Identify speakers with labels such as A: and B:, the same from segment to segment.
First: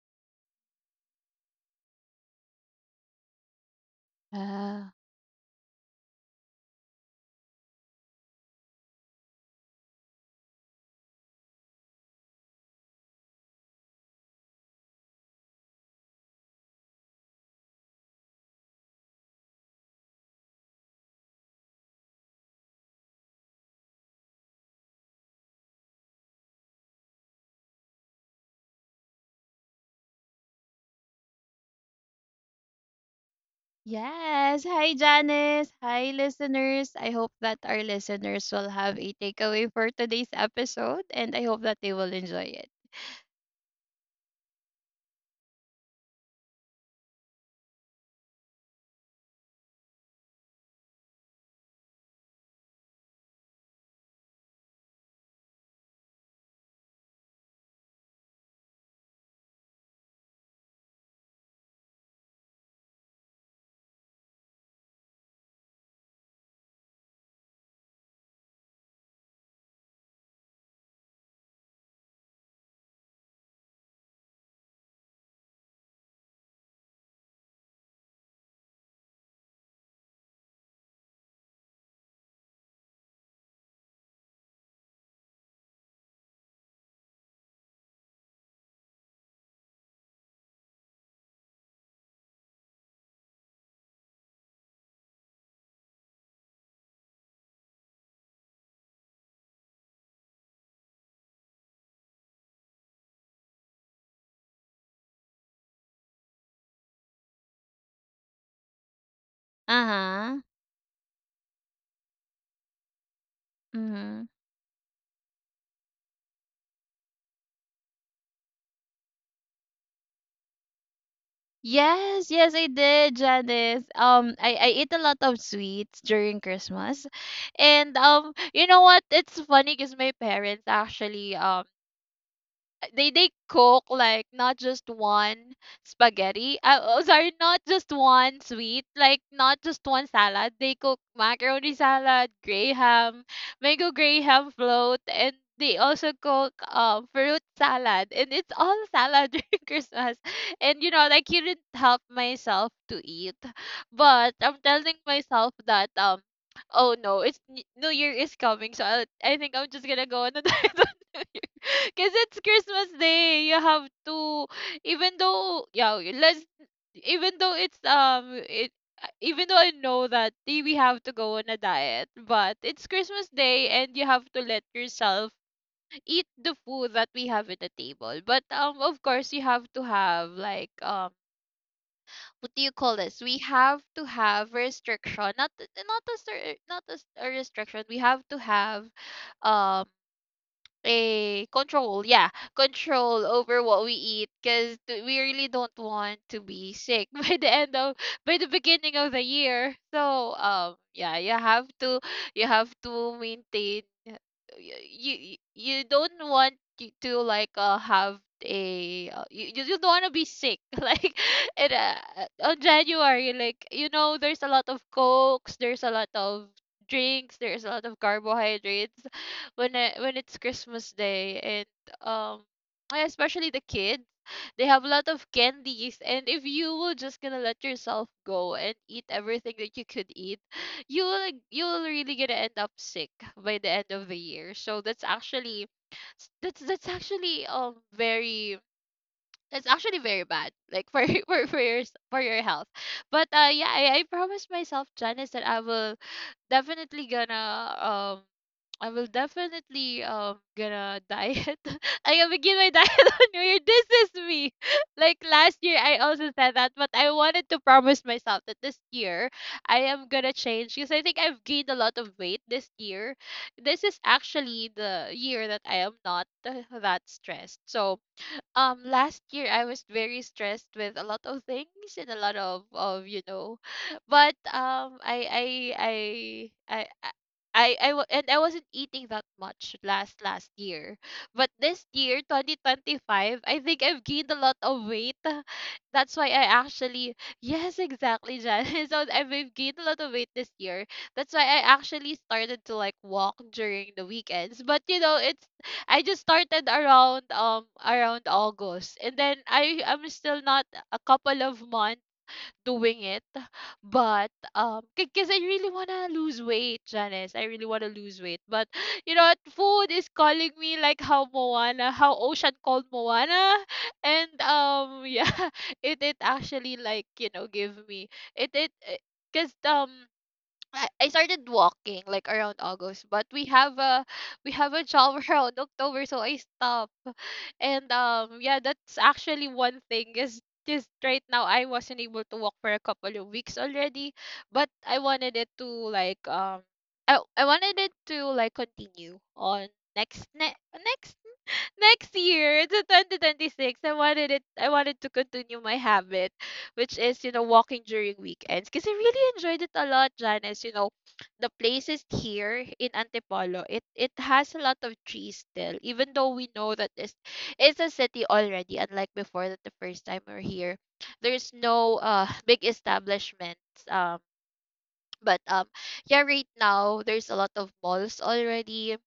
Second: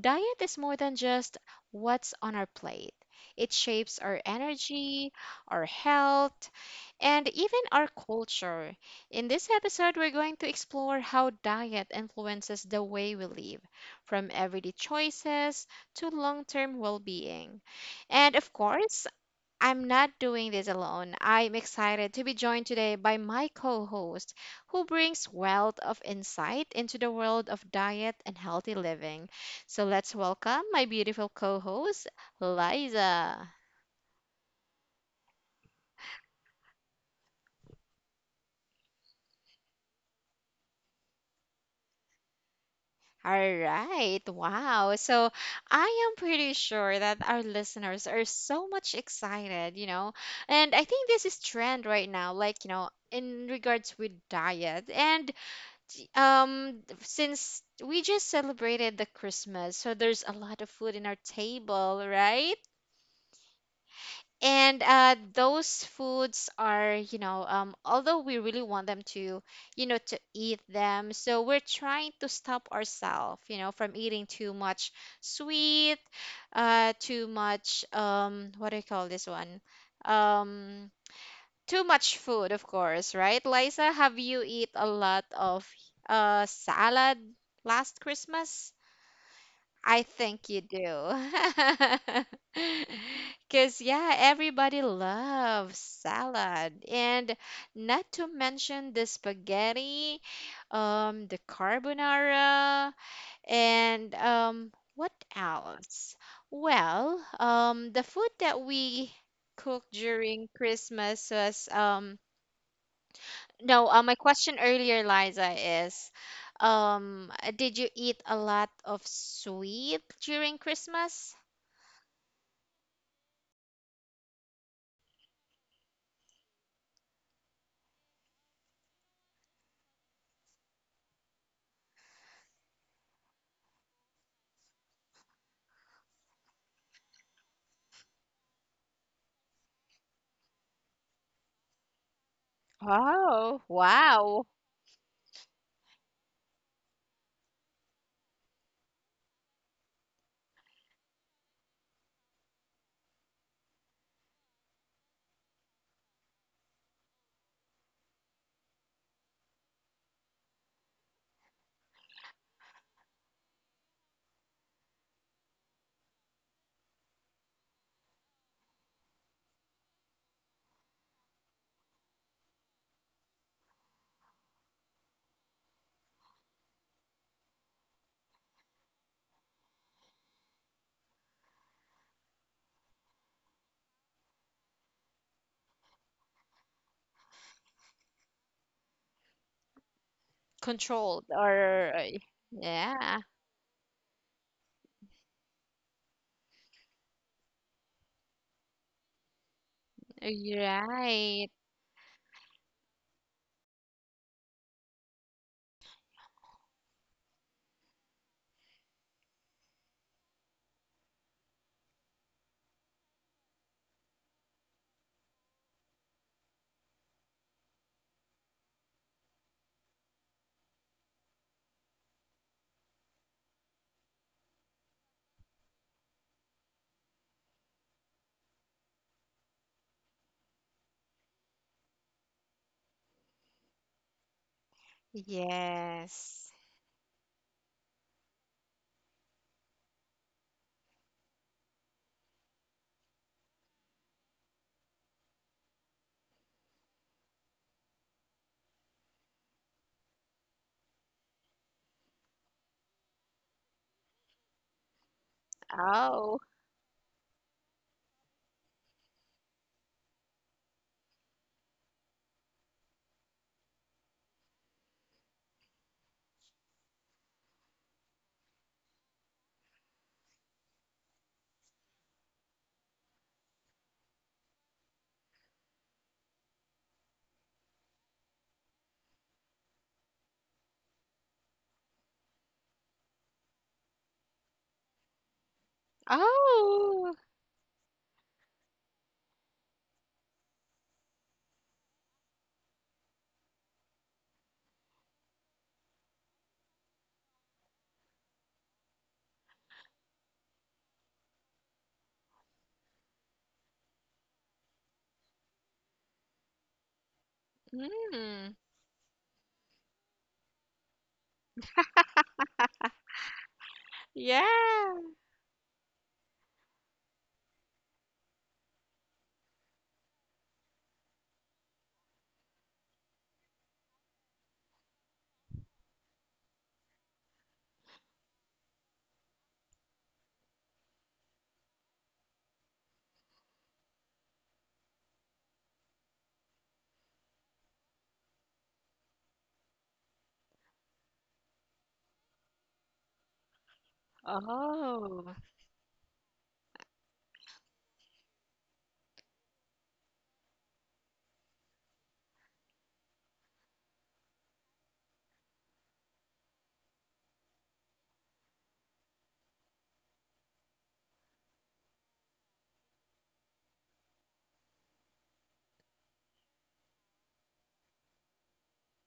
A: Diet is more than just what's on our plate. It shapes our
B: Ah,
A: energy, our health, and even our culture. In this episode, we're going to explore how diet influences the way we live, from everyday choices to long term well being. And of course, I'm not doing this alone. I'm excited to be joined today by my co host, who brings wealth of insight into the world of diet and healthy living. So let's welcome my beautiful co host, Liza.
B: yes. Hi, Janice. Hi, listeners. I hope that our listeners will have a takeaway for today's episode, and I hope that they will enjoy it.
A: All right, wow. So I am pretty sure that our listeners are so much excited. And I think this is trend right now, like, in regards with diet. And since we just celebrated the Christmas, so there's a lot of food in our table, right? And those foods are, although we really want them to, to eat them, so we're trying to stop ourselves, from eating too much sweet, too much, what do you call this one, um too much food, of course, right? Liza, have you eat a lot of salad last Christmas? I think you do. Because, yeah, everybody loves salad. And not to mention the spaghetti, the carbonara, and what else? Well, the food that we
B: Uh
A: cooked
B: huh.
A: during Christmas was... No, my
B: Mm-hmm.
A: question earlier, Liza, is, did you eat a lot of sweet during Christmas?
B: Yes, yes, I did, Janice. I ate a lot of sweets during Christmas, and you know what? It's funny because my parents actually they cook like not just one spaghetti. Oh, sorry, not just one sweet, like not just one salad. They cook macaroni salad, gray ham,
A: Oh,
B: mango gray
A: wow.
B: ham float, and they also cook fruit salad. And it's all salad during Christmas. And you know, like couldn't help myself to eat, but I'm telling myself that. Oh no, it's New Year is coming, so I think I'm just gonna go on a diet. Because it's Christmas Day, you have to, even though, yeah, even though even though I know that we have to go on a diet, but it's Christmas Day and you have to let yourself eat the food that we have at the table. But, of course, you have to have, what do you call this? We have to have restriction, not, not a, cer- not a, s- a restriction. We have to have, um
A: Controlled. Or,
B: control, yeah,
A: yeah,
B: control over what we eat because we really don't want to be sick by the end of by the beginning of the year. So
A: you're
B: yeah, you
A: right.
B: have to maintain. You don't want to like have a you, you just don't want to be sick like it, uh, on January, like you know, there's a lot of cokes, there's a lot of drinks, there's a lot of carbohydrates when when it's Christmas Day. And yeah, especially the kids, they have a lot of candies. And if you will just gonna let yourself go and eat everything that you could eat, you will like, you will really gonna end up sick by the end of the year. So that's actually
A: Yes.
B: that's actually very that's actually very bad, like for for your for your health. But yeah, I promised myself, Janice, that I will definitely gonna I will definitely gonna diet. I gonna begin my diet on New Year. This is me. Like last year, I also
A: Oh,
B: said that, but I wanted to promise myself that this year I am gonna change because I think I've gained a lot of weight this year. This is actually the year that I am not that stressed. So last year I was very stressed with a lot of things and a lot of you know. But I I I I wa- and I wasn't eating that much last year, but this year 2025 I think I've gained a lot of weight. That's why I actually
A: oh.
B: yes exactly, Jan. So I've gained a lot of weight this year. That's why I actually started to like walk during the weekends. But you know, it's I just started around around August, and then I am still not a couple of months doing it. But because I really want to lose weight, Janice, I really want to lose weight.
A: Mm,
B: But you know what, food is calling me like how Moana, how Ocean called Moana. And
A: yeah.
B: yeah, it actually like you know give me it it Because I started walking like around August, but we have a job around October, so I stopped. And yeah, that's actually one thing is just right now I wasn't able to walk for a couple of weeks already, but I wanted it to like I wanted it to like continue on next ne- next next year to 2026. I wanted it I wanted to
A: Oh.
B: continue my habit, which is you know walking during weekends, because I really enjoyed it a lot, Janice. You know, the places here in Antipolo, it has a lot of trees still, even though we know that this is a city already. Unlike before, that the first time we're here, there's no big establishments. Um but yeah, right now there's a lot of malls already.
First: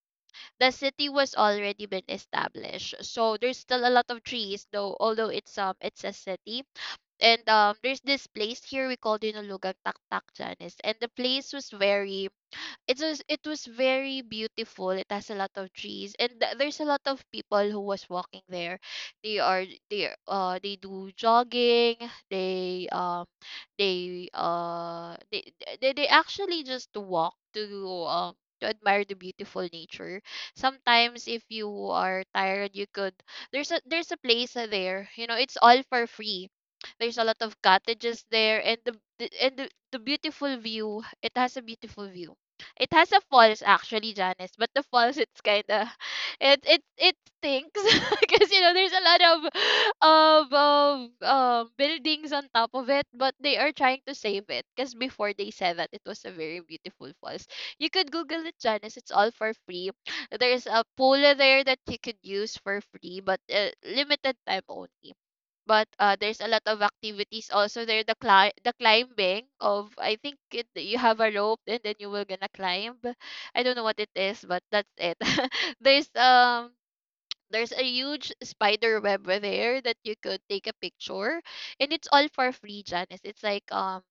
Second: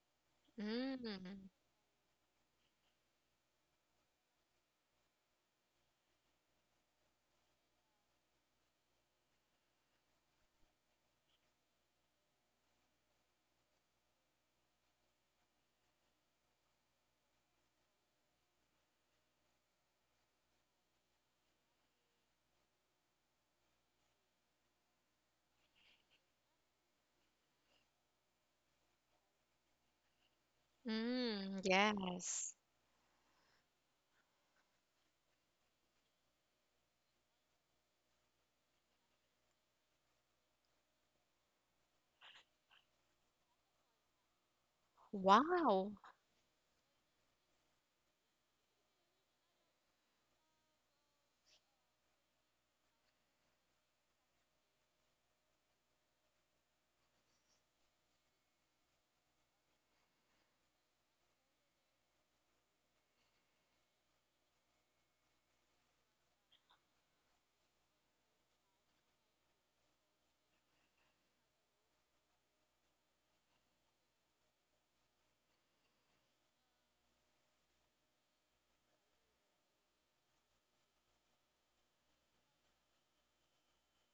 B: The city was
A: Mm,
B: already been established, so there's still a lot of trees though, although it's a city. And there's this place here we called Dinulugang Taktak, Janice, and the place was very it was very beautiful. It has a lot of trees, and there's a lot of people who was walking there. They are they do jogging. They they uh they they actually just walk um to admire the beautiful nature. Sometimes if
A: mm,
B: you are
A: yes.
B: tired, you could there's a place there. You know, it's all for free. There's a lot of cottages there, and the beautiful view, it has a beautiful view. It has a falls actually, Janice, but the falls, it's
A: Wow.
B: kinda it stinks because you know there's a lot of buildings on top of it. But they are trying to save it because before they said that it was a very beautiful falls. You could Google it, Janice. It's all for free. There's a pool there that you could use for free, but limited time only. But there's a lot of activities also there. The the climbing of, I think it, you have a rope and then you will gonna climb. I don't know what it is, but that's it. There's there's a huge spider web there that you could take a picture, and it's all for free, Janice. It's like um,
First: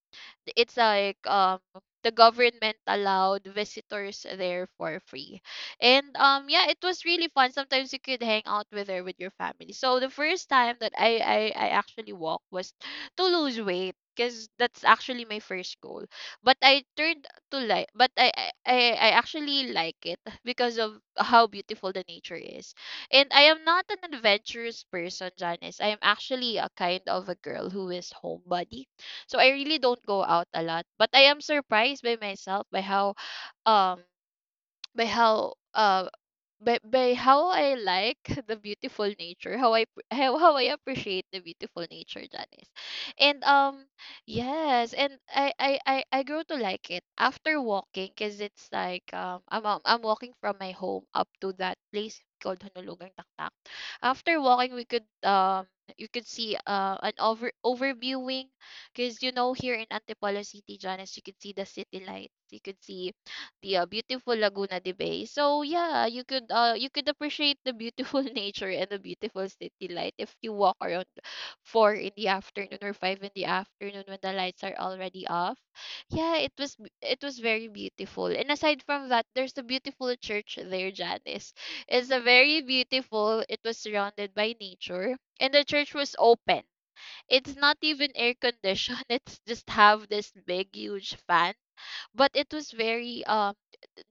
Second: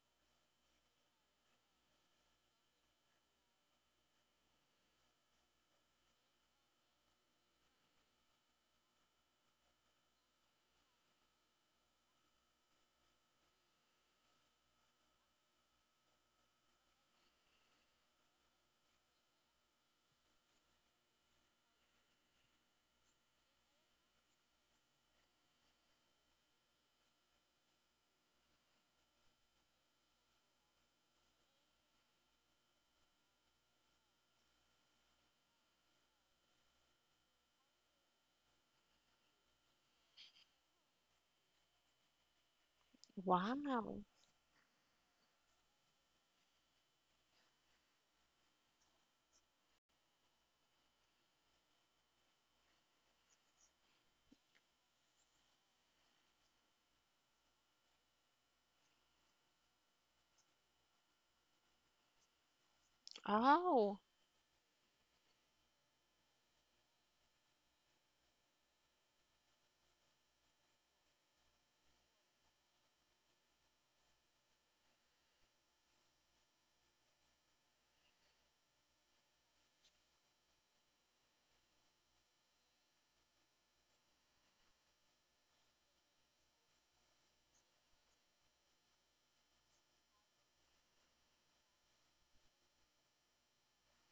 B: th- it's like the government allowed visitors there for free. And yeah, it was really fun. Sometimes you could hang out with there with your family. So the first time that I actually walked was to lose weight. Because that's actually my first goal. But I turned to like, but I actually like it because of how beautiful the nature is. And I am not an adventurous person, Janice. I am actually a kind of a girl who is homebody. So I really don't go out a lot. But I am surprised by myself by how um by how by how I like the beautiful nature, how I appreciate the beautiful nature, Janice. And
A: Wow.
B: yes, and I grew to like it after walking because it's like I'm walking from my home up to that place called Honulugang Taktak. After walking, we could you could see an overviewing, because you know here in Antipolo City, Janice, you could see the city lights, you could see yeah,
A: Oh.
B: beautiful Laguna de Bay. So yeah, you could appreciate the beautiful nature and the beautiful city light if you walk around four in the afternoon or five in the afternoon when the lights are already off. Yeah, it was very beautiful. And aside from that, there's a beautiful church there, Janice. It's a very beautiful. It was surrounded by nature, and the church was open. It's not even air conditioned. It's just have this big huge fan, but it was very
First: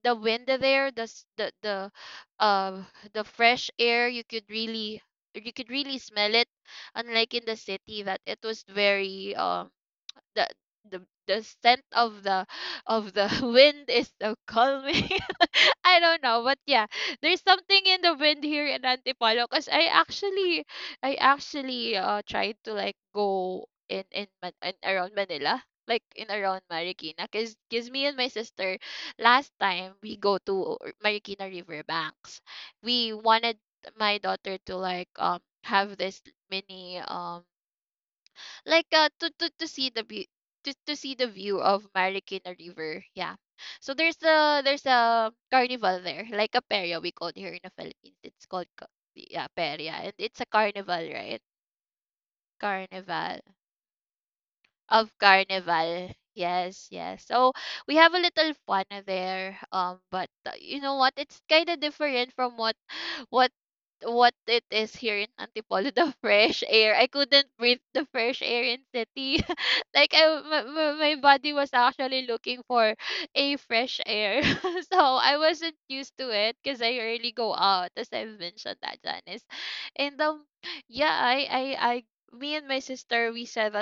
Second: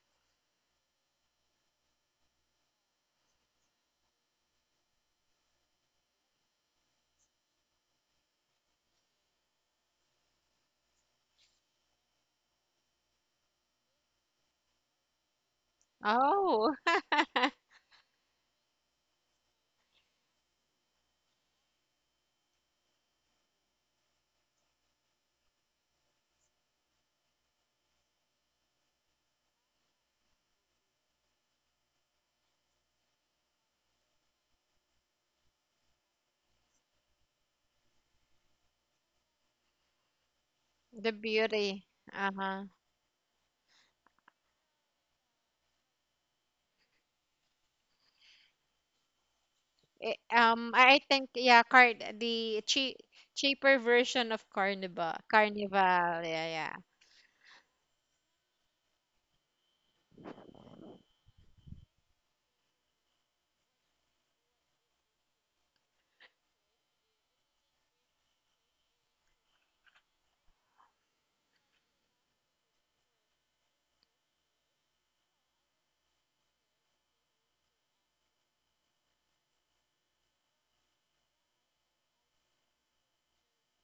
B: the wind there, the s- uh the fresh air, you could really smell it, unlike in the city that it was very the the the scent of the wind is so calming. I don't know, but
A: Oh.
B: yeah, there's something in the wind here in Antipolo. Because I actually tried to like go in, Man- in around Manila, like in around Marikina, cause me and my sister last time we go to Marikina riverbanks. We wanted my daughter to like have this mini like to see the view, to
A: The
B: see the view of
A: beauty.
B: Marikina
A: Uh-huh.
B: River. Yeah. So there's a carnival there, like a peria we call it here in the Philippines. It's called peria, and
A: Eh,
B: it's a
A: um, I I
B: carnival,
A: think,
B: right?
A: yeah, car the
B: Carnival
A: cheaper version of
B: of
A: carnival.
B: carnival,
A: Carnival. Yeah, yeah.
B: yes, yes. So we have a little fun there, but you know what, it's kind of different from what what what it is here in Antipolo. The fresh air, I couldn't breathe the fresh air in city. Like I, my body was actually looking for a fresh air. So I wasn't used to it because I rarely go out, as I've mentioned that, Janice. And yeah I Me and my sister, we said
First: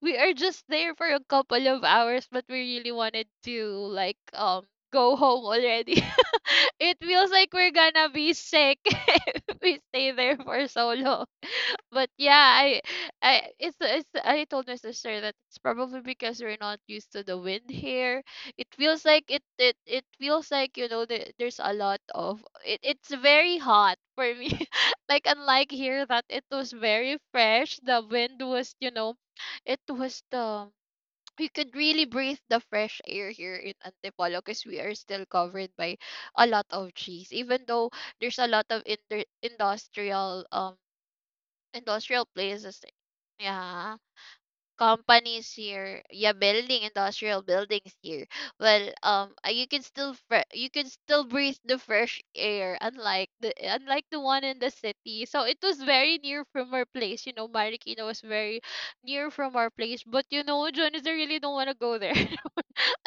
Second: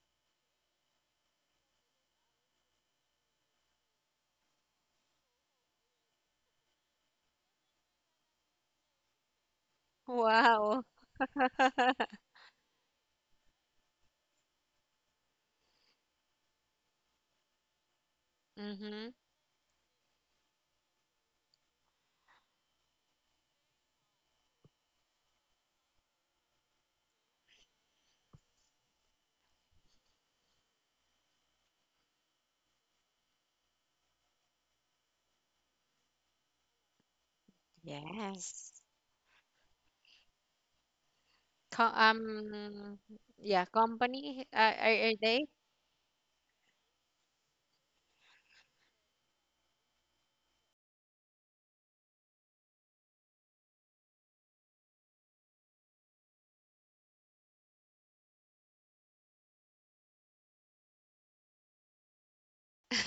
B: we are just there for a couple of hours, but we really wanted to like um go home already. It feels like we're gonna be sick if we stay there for
A: Wow.
B: so long. But yeah, I told my sister that it's probably because we're not used to the wind here. It feels
A: Mm-hmm.
B: like it feels like, you know, there's a lot of it. It's very hot for me. Like unlike here, that it was very fresh. The wind was, you know, it was the, you could really breathe the fresh air here in Antipolo because we are still covered by a lot of trees, even though there's a lot
A: Yes.
B: of industrial
A: Co
B: industrial places. Eh,
A: yeah,
B: yeah.
A: company, are they?
B: Companies here. Yeah, building industrial buildings here. Well, you can still you can still breathe the fresh air, unlike the one in the city. So it was very near from our place, you know, Marikina was very near from our place, but you know, John, is I really don't want to go there.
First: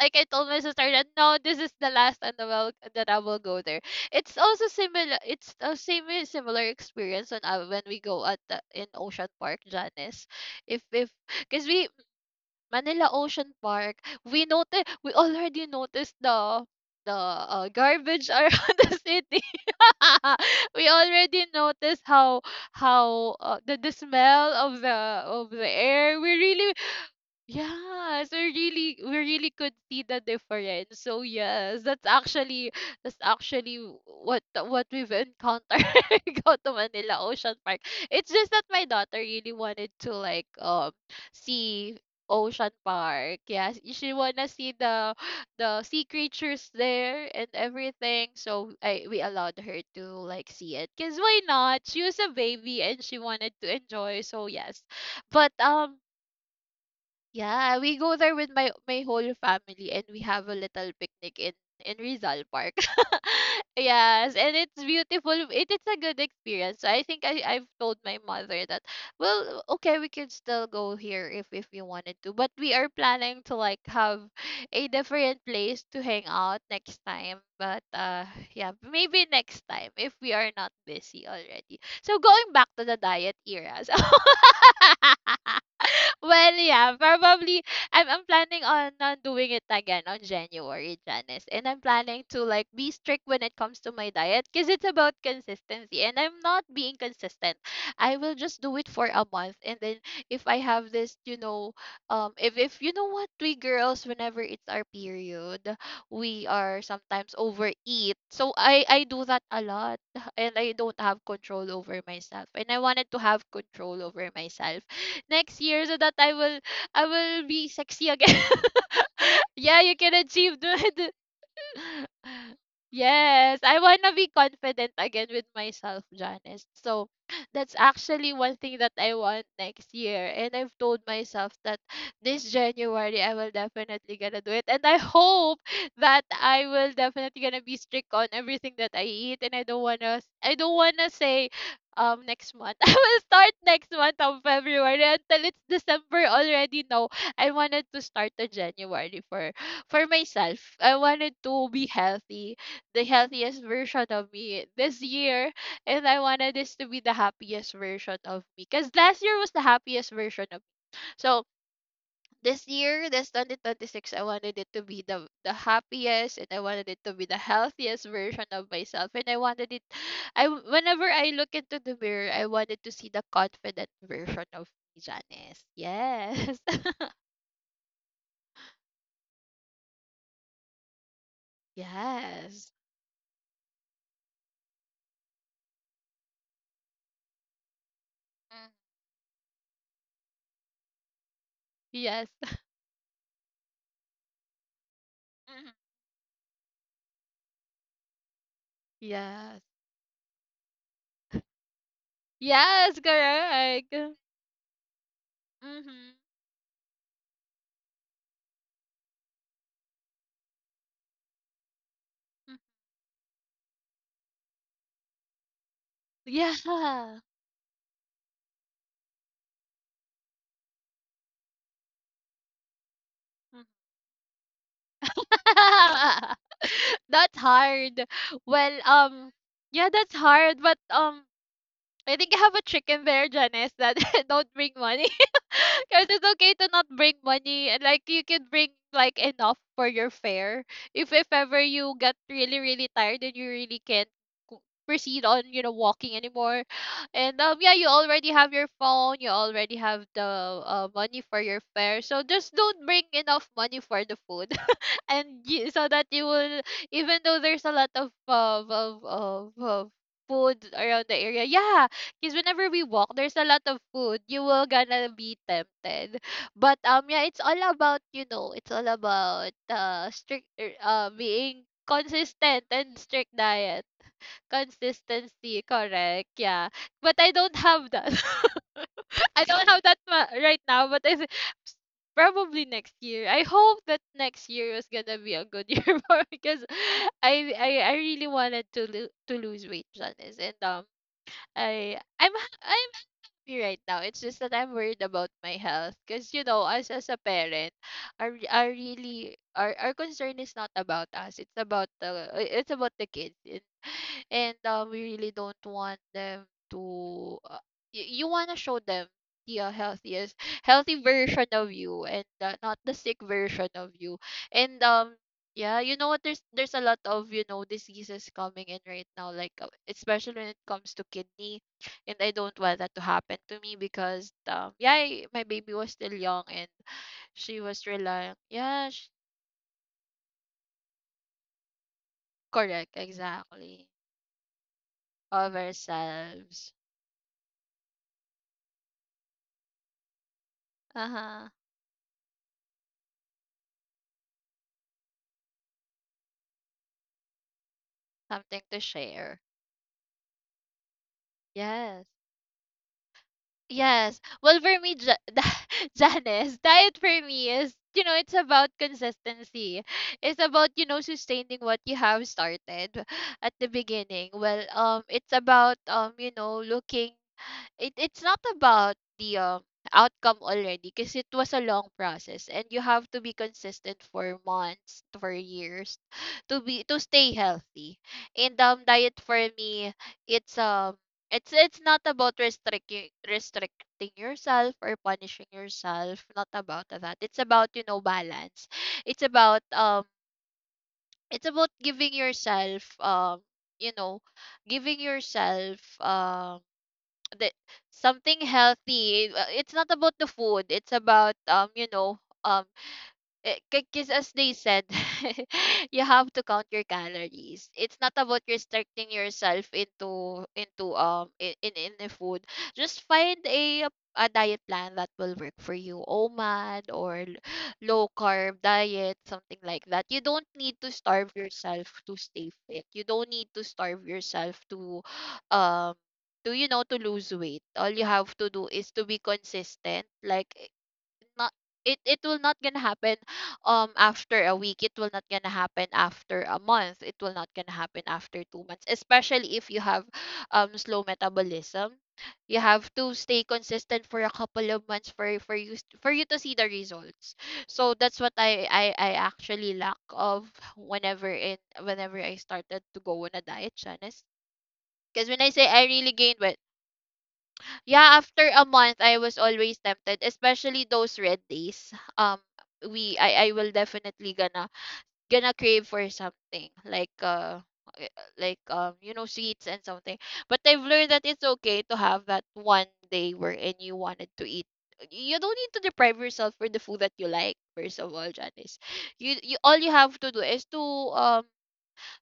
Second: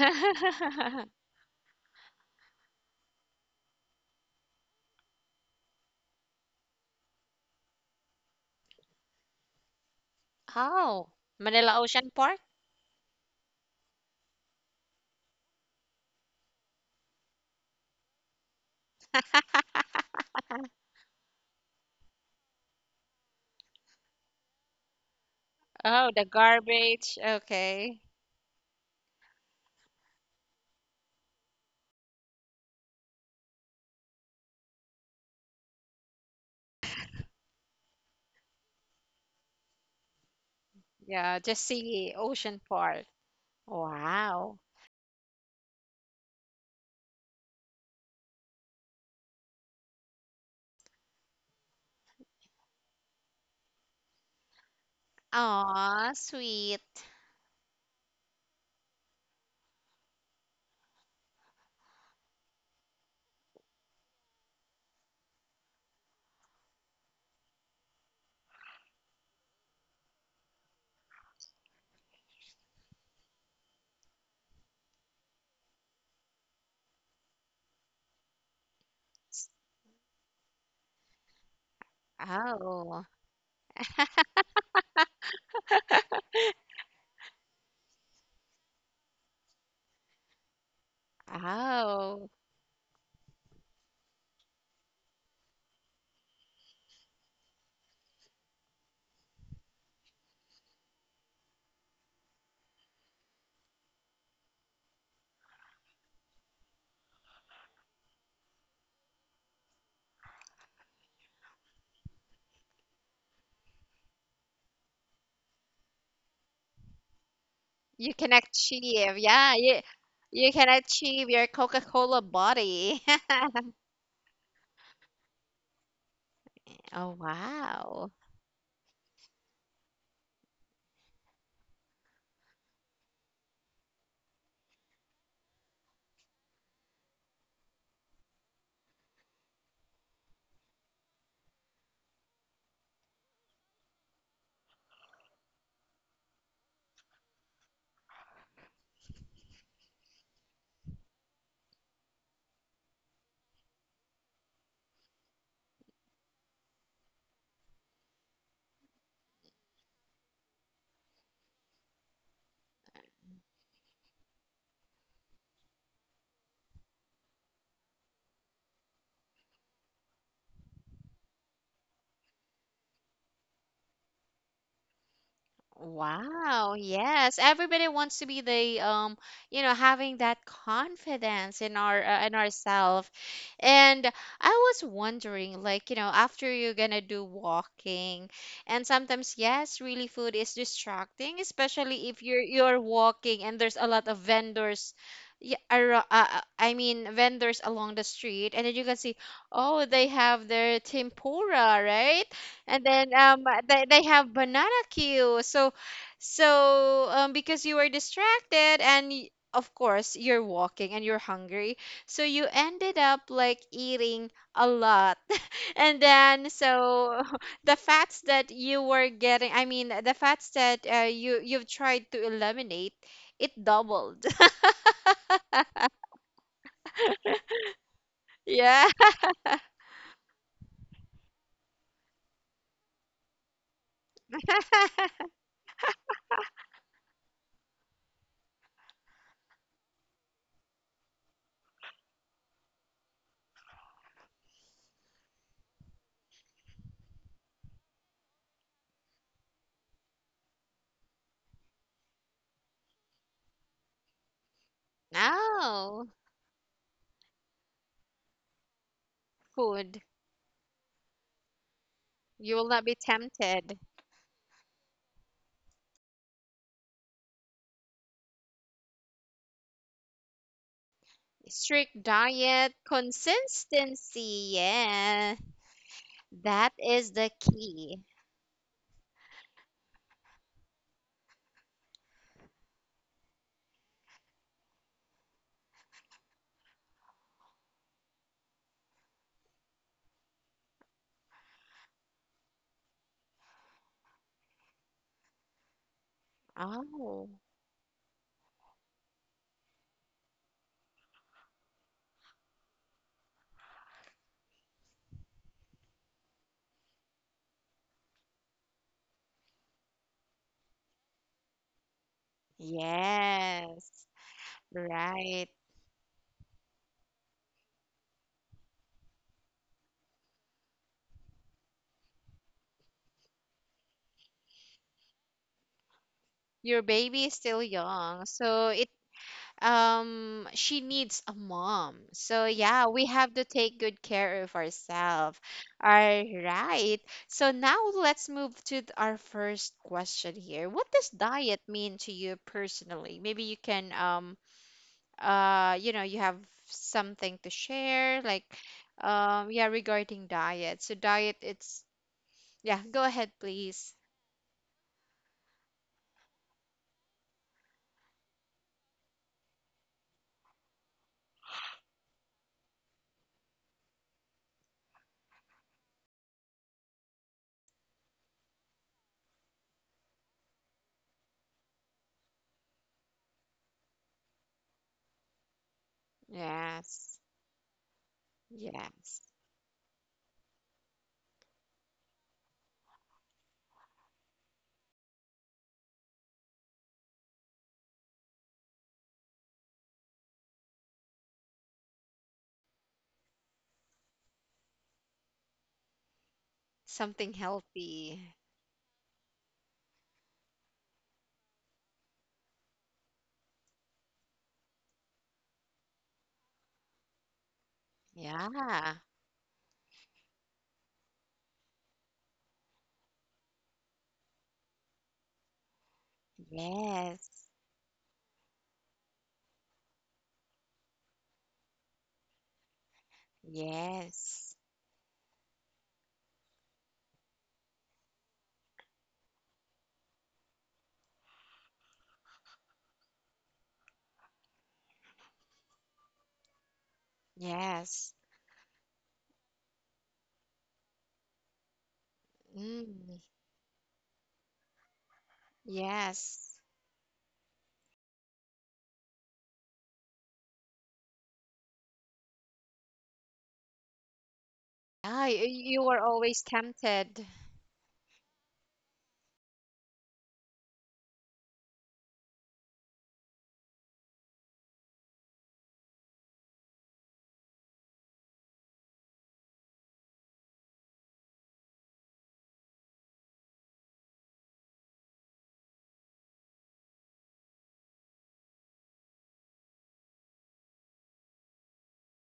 B: Like I told my sister that no, this is the last and the will that I will go there. It's also similar. It's a same similar experience when we go at the, in Ocean Park, Janice. If
A: Oh,
B: because
A: Manila
B: we
A: Ocean Park?
B: Manila Ocean Park, we already noticed the the garbage around the city. We already noticed how the smell of the
A: Oh,
B: air.
A: the
B: We really,
A: garbage. Okay.
B: yeah, so really we really could see the difference. So yes, that's actually what we've encountered when we go to Manila Ocean Park. It's just that my daughter really wanted to
A: Yeah, just
B: see
A: see Ocean
B: Ocean
A: Park.
B: Park. Yeah, she wanna
A: Wow.
B: see the sea creatures there and everything. So I, we allowed her to like see it, cause why not? She was a baby and she wanted to enjoy. So yes, but
A: Aw, sweet.
B: yeah, we go there with my whole family and we have a little picnic in Rizal Park. Yes, and it's beautiful. It is a good experience. So I think I I've told my mother that, well, okay, we can still go here if we wanted to, but we are planning to like have a different place to hang out next time. But Yeah, maybe next time if we are not busy already. So going back to the
A: Oh.
B: diet era. So Well, yeah, probably I'm planning on doing it again on January, Janice. And I'm planning
A: Oh,
B: to like be strict when it comes to my diet because it's about consistency, and I'm not being consistent. I will just do it for a month, and then if I have this, you know, if you know what, we girls, whenever it's our period, we are sometimes overeat. So I do that a lot and I don't have control over myself. And I wanted to have control over myself next year so that I will be sexy
A: you can
B: again.
A: achieve. Yeah,
B: Yeah,
A: you
B: you can
A: you
B: achieve
A: can
B: that.
A: achieve your Coca-Cola body.
B: Yes, I want to be confident again with myself, Janice. So
A: Oh,
B: that's
A: wow.
B: actually one thing that I want next year. And I've told myself that this January I will definitely gonna do it. And I hope that I will definitely gonna be strict on everything that I eat. And I don't wanna say next month. I will start next month of February until it's December already. No, I wanted to start the January for myself. I wanted to be healthy, the healthiest version of me this year, and I wanted this to be the happiest version of me. Cause last year was the happiest version of me. So this year, this 2026, I wanted it to be the happiest, and I wanted it to be the healthiest version of myself, and I wanted it. I Whenever I look into the mirror, I wanted to see the confident version of me, Janice. Yes,
A: Wow, yes. Everybody wants to be the, having that confidence in our in
B: yes,
A: ourself. And I was wondering, like, after you're gonna do walking,
B: Mm.
A: and sometimes yes, really food is distracting, especially if
B: Yes.
A: you're you're walking and there's a lot of vendors. Yeah,
B: Mhm.
A: I mean vendors along the street, and then you can see,
B: Yes.
A: oh, they have their tempura, right? And
B: Yes,
A: then they,
B: correct.
A: they have banana queue. So
B: Mhm.
A: so um because you were distracted, and of course you're walking and you're hungry. So you ended up like eating a lot. And then,
B: Yeah.
A: so the fats that you were getting, I mean the fats that you've tried to eliminate, it doubled.
B: That's hard. Well,
A: Yeah.
B: yeah, that's hard, but I think I have a trick in there, Janice, that don't bring money. Because it's okay to not bring money. Like you can bring like enough for your fare. If ever you get really, really tired and you really can't proceed on, you know, walking anymore. And Yeah, you already have your phone, you already have the money for your fare. So just don't bring enough money for the food and you, so that
A: No.
B: you will, even though there's a lot of
A: Food.
B: food around the area. Yeah, because
A: You
B: whenever
A: will
B: we
A: not be
B: walk, there's a lot of
A: tempted.
B: food, you will gonna be tempted. But Yeah, it's all about, you know, it's all about strict being
A: Strict
B: consistent
A: diet,
B: and strict diet,
A: consistency. Yeah,
B: consistency, correct. Yeah,
A: that is
B: but
A: the
B: I don't have
A: key.
B: that. I don't have that right now, but I probably next year. I hope that next year is gonna be a good year for, because I really wanted to to lose weight, Janice, and I'm I'm happy right now. It's just that I'm worried about my health, because you know, us as a
A: Oh,
B: parent, are our really our concern is not about us. It's about the kids. It- and We really don't want them to. You want to show them the healthiest, healthy version of you, and not the sick version of
A: yes,
B: you. And
A: right.
B: Yeah, you know what? There's a lot of, you know, diseases coming in right now, like especially when it comes to kidney, and I don't want that to happen to me because yeah, my baby was still young and
A: Your baby is
B: she
A: still
B: was
A: young,
B: relying,
A: so
B: yeah,
A: it she needs a mom. So yeah,
B: correct,
A: we have to take
B: exactly,
A: good care of ourselves.
B: of
A: All
B: ourselves.
A: right. So now let's move to our first question here. What
B: Uh
A: does
B: huh
A: diet mean to you personally? Maybe you can, you have something to share, like,
B: something to share.
A: yeah, regarding diet. So diet, it's...
B: Yes,
A: yeah, go ahead, please.
B: yes. Well, for me, Janice, diet for me is, you know, it's about consistency. It's about, you know, sustaining what you have started at the beginning. Well, it's about, you know, looking, it it's not about the outcome already, because it was a long process and you have to be consistent for months, for years, to be to
A: Yes.
B: stay healthy. And Diet
A: Yes,
B: for me, it's um it's not about restricting yourself or punishing yourself, not about that. It's about, you know, balance. It's about it's about giving yourself, you know, giving yourself,
A: something
B: that
A: healthy.
B: something healthy. It's not about the food, it's about, you know, because as they said, you have to count your calories. It's not about
A: Yeah.
B: restricting yourself into in the food. Just find a diet plan that will work for you. OMAD or
A: Yes.
B: low carb diet, something like that. You don't need to starve yourself to stay fit. You don't need to starve
A: Yes.
B: yourself to um to, you know, to lose weight. All you have to do is to be consistent. Like not, it it will not gonna happen after a week, it will not gonna happen after a month, it will not gonna happen
A: Yes.
B: after 2 months, especially if you have slow metabolism. You have to
A: Mm,
B: stay consistent for a couple of months, for you for you to see
A: yes.
B: the results. So that's what I actually lack of, whenever I started to go on a diet, Janice.
A: Ah,
B: Because when I say
A: you
B: I
A: were
B: really gained,
A: always tempted.
B: yeah, after a month, I was always tempted, especially those red days. Um, we I will definitely gonna crave for something like eh, like, you know, sweets and something. But I've learned that it's okay to have that one day wherein you wanted to eat. You don't need to deprive yourself for the food that you like. First of all, Janice, you all you have to do is um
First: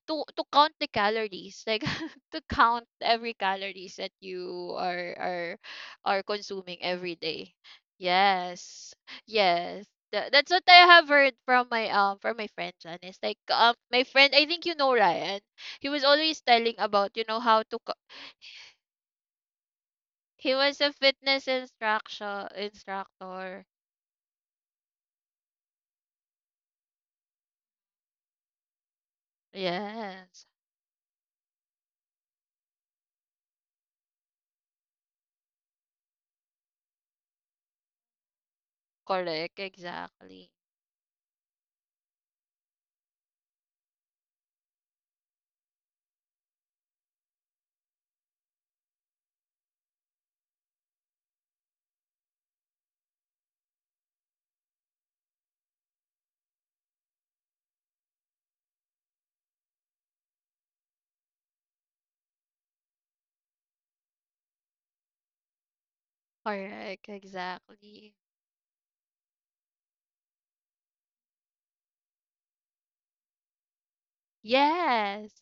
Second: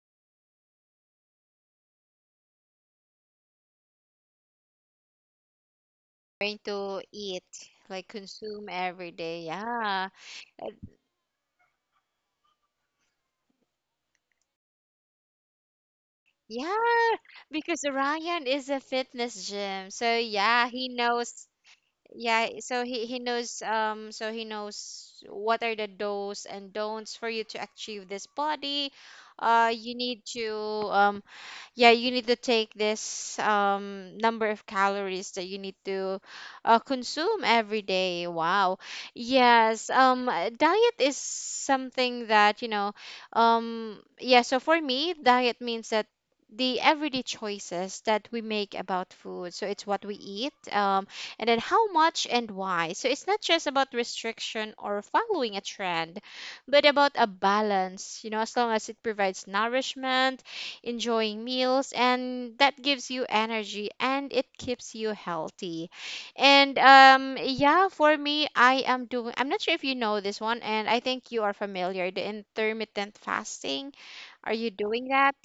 B: to count the calories, like to count every calories that you are
A: Going
B: consuming
A: to
B: every
A: eat,
B: day.
A: like, consume
B: Yes,
A: every day,
B: yes.
A: yeah.
B: That's what I have heard from my, from my friend, Janice. Like, my friend, I think you know Ryan, he was always telling about,
A: Yeah,
B: you know, how to
A: because Ryan is a fitness gym. So
B: he
A: yeah,
B: was
A: he
B: a fitness
A: knows. Yeah,
B: instructor,
A: so he knows,
B: instructor.
A: so he knows what are the do's and don'ts for you to achieve this body. You need
B: Yes,
A: to, um yeah you need to take this, number of calories that you need to, consume every day. Wow.
B: correct,
A: Yes.
B: exactly,
A: Diet is something that, you know, yeah so for me diet means that the everyday choices that we make about food. So it's what we eat, and then how much and why. So it's not just about restriction or following a trend, but about a balance, you know, as long as it provides nourishment, enjoying meals, and that gives you energy and it keeps you healthy. And
B: correct,
A: yeah,
B: exactly.
A: for me, I am doing... I'm not sure if you know this one, and I think you are familiar: the intermittent fasting. Are you doing that?
B: Yes.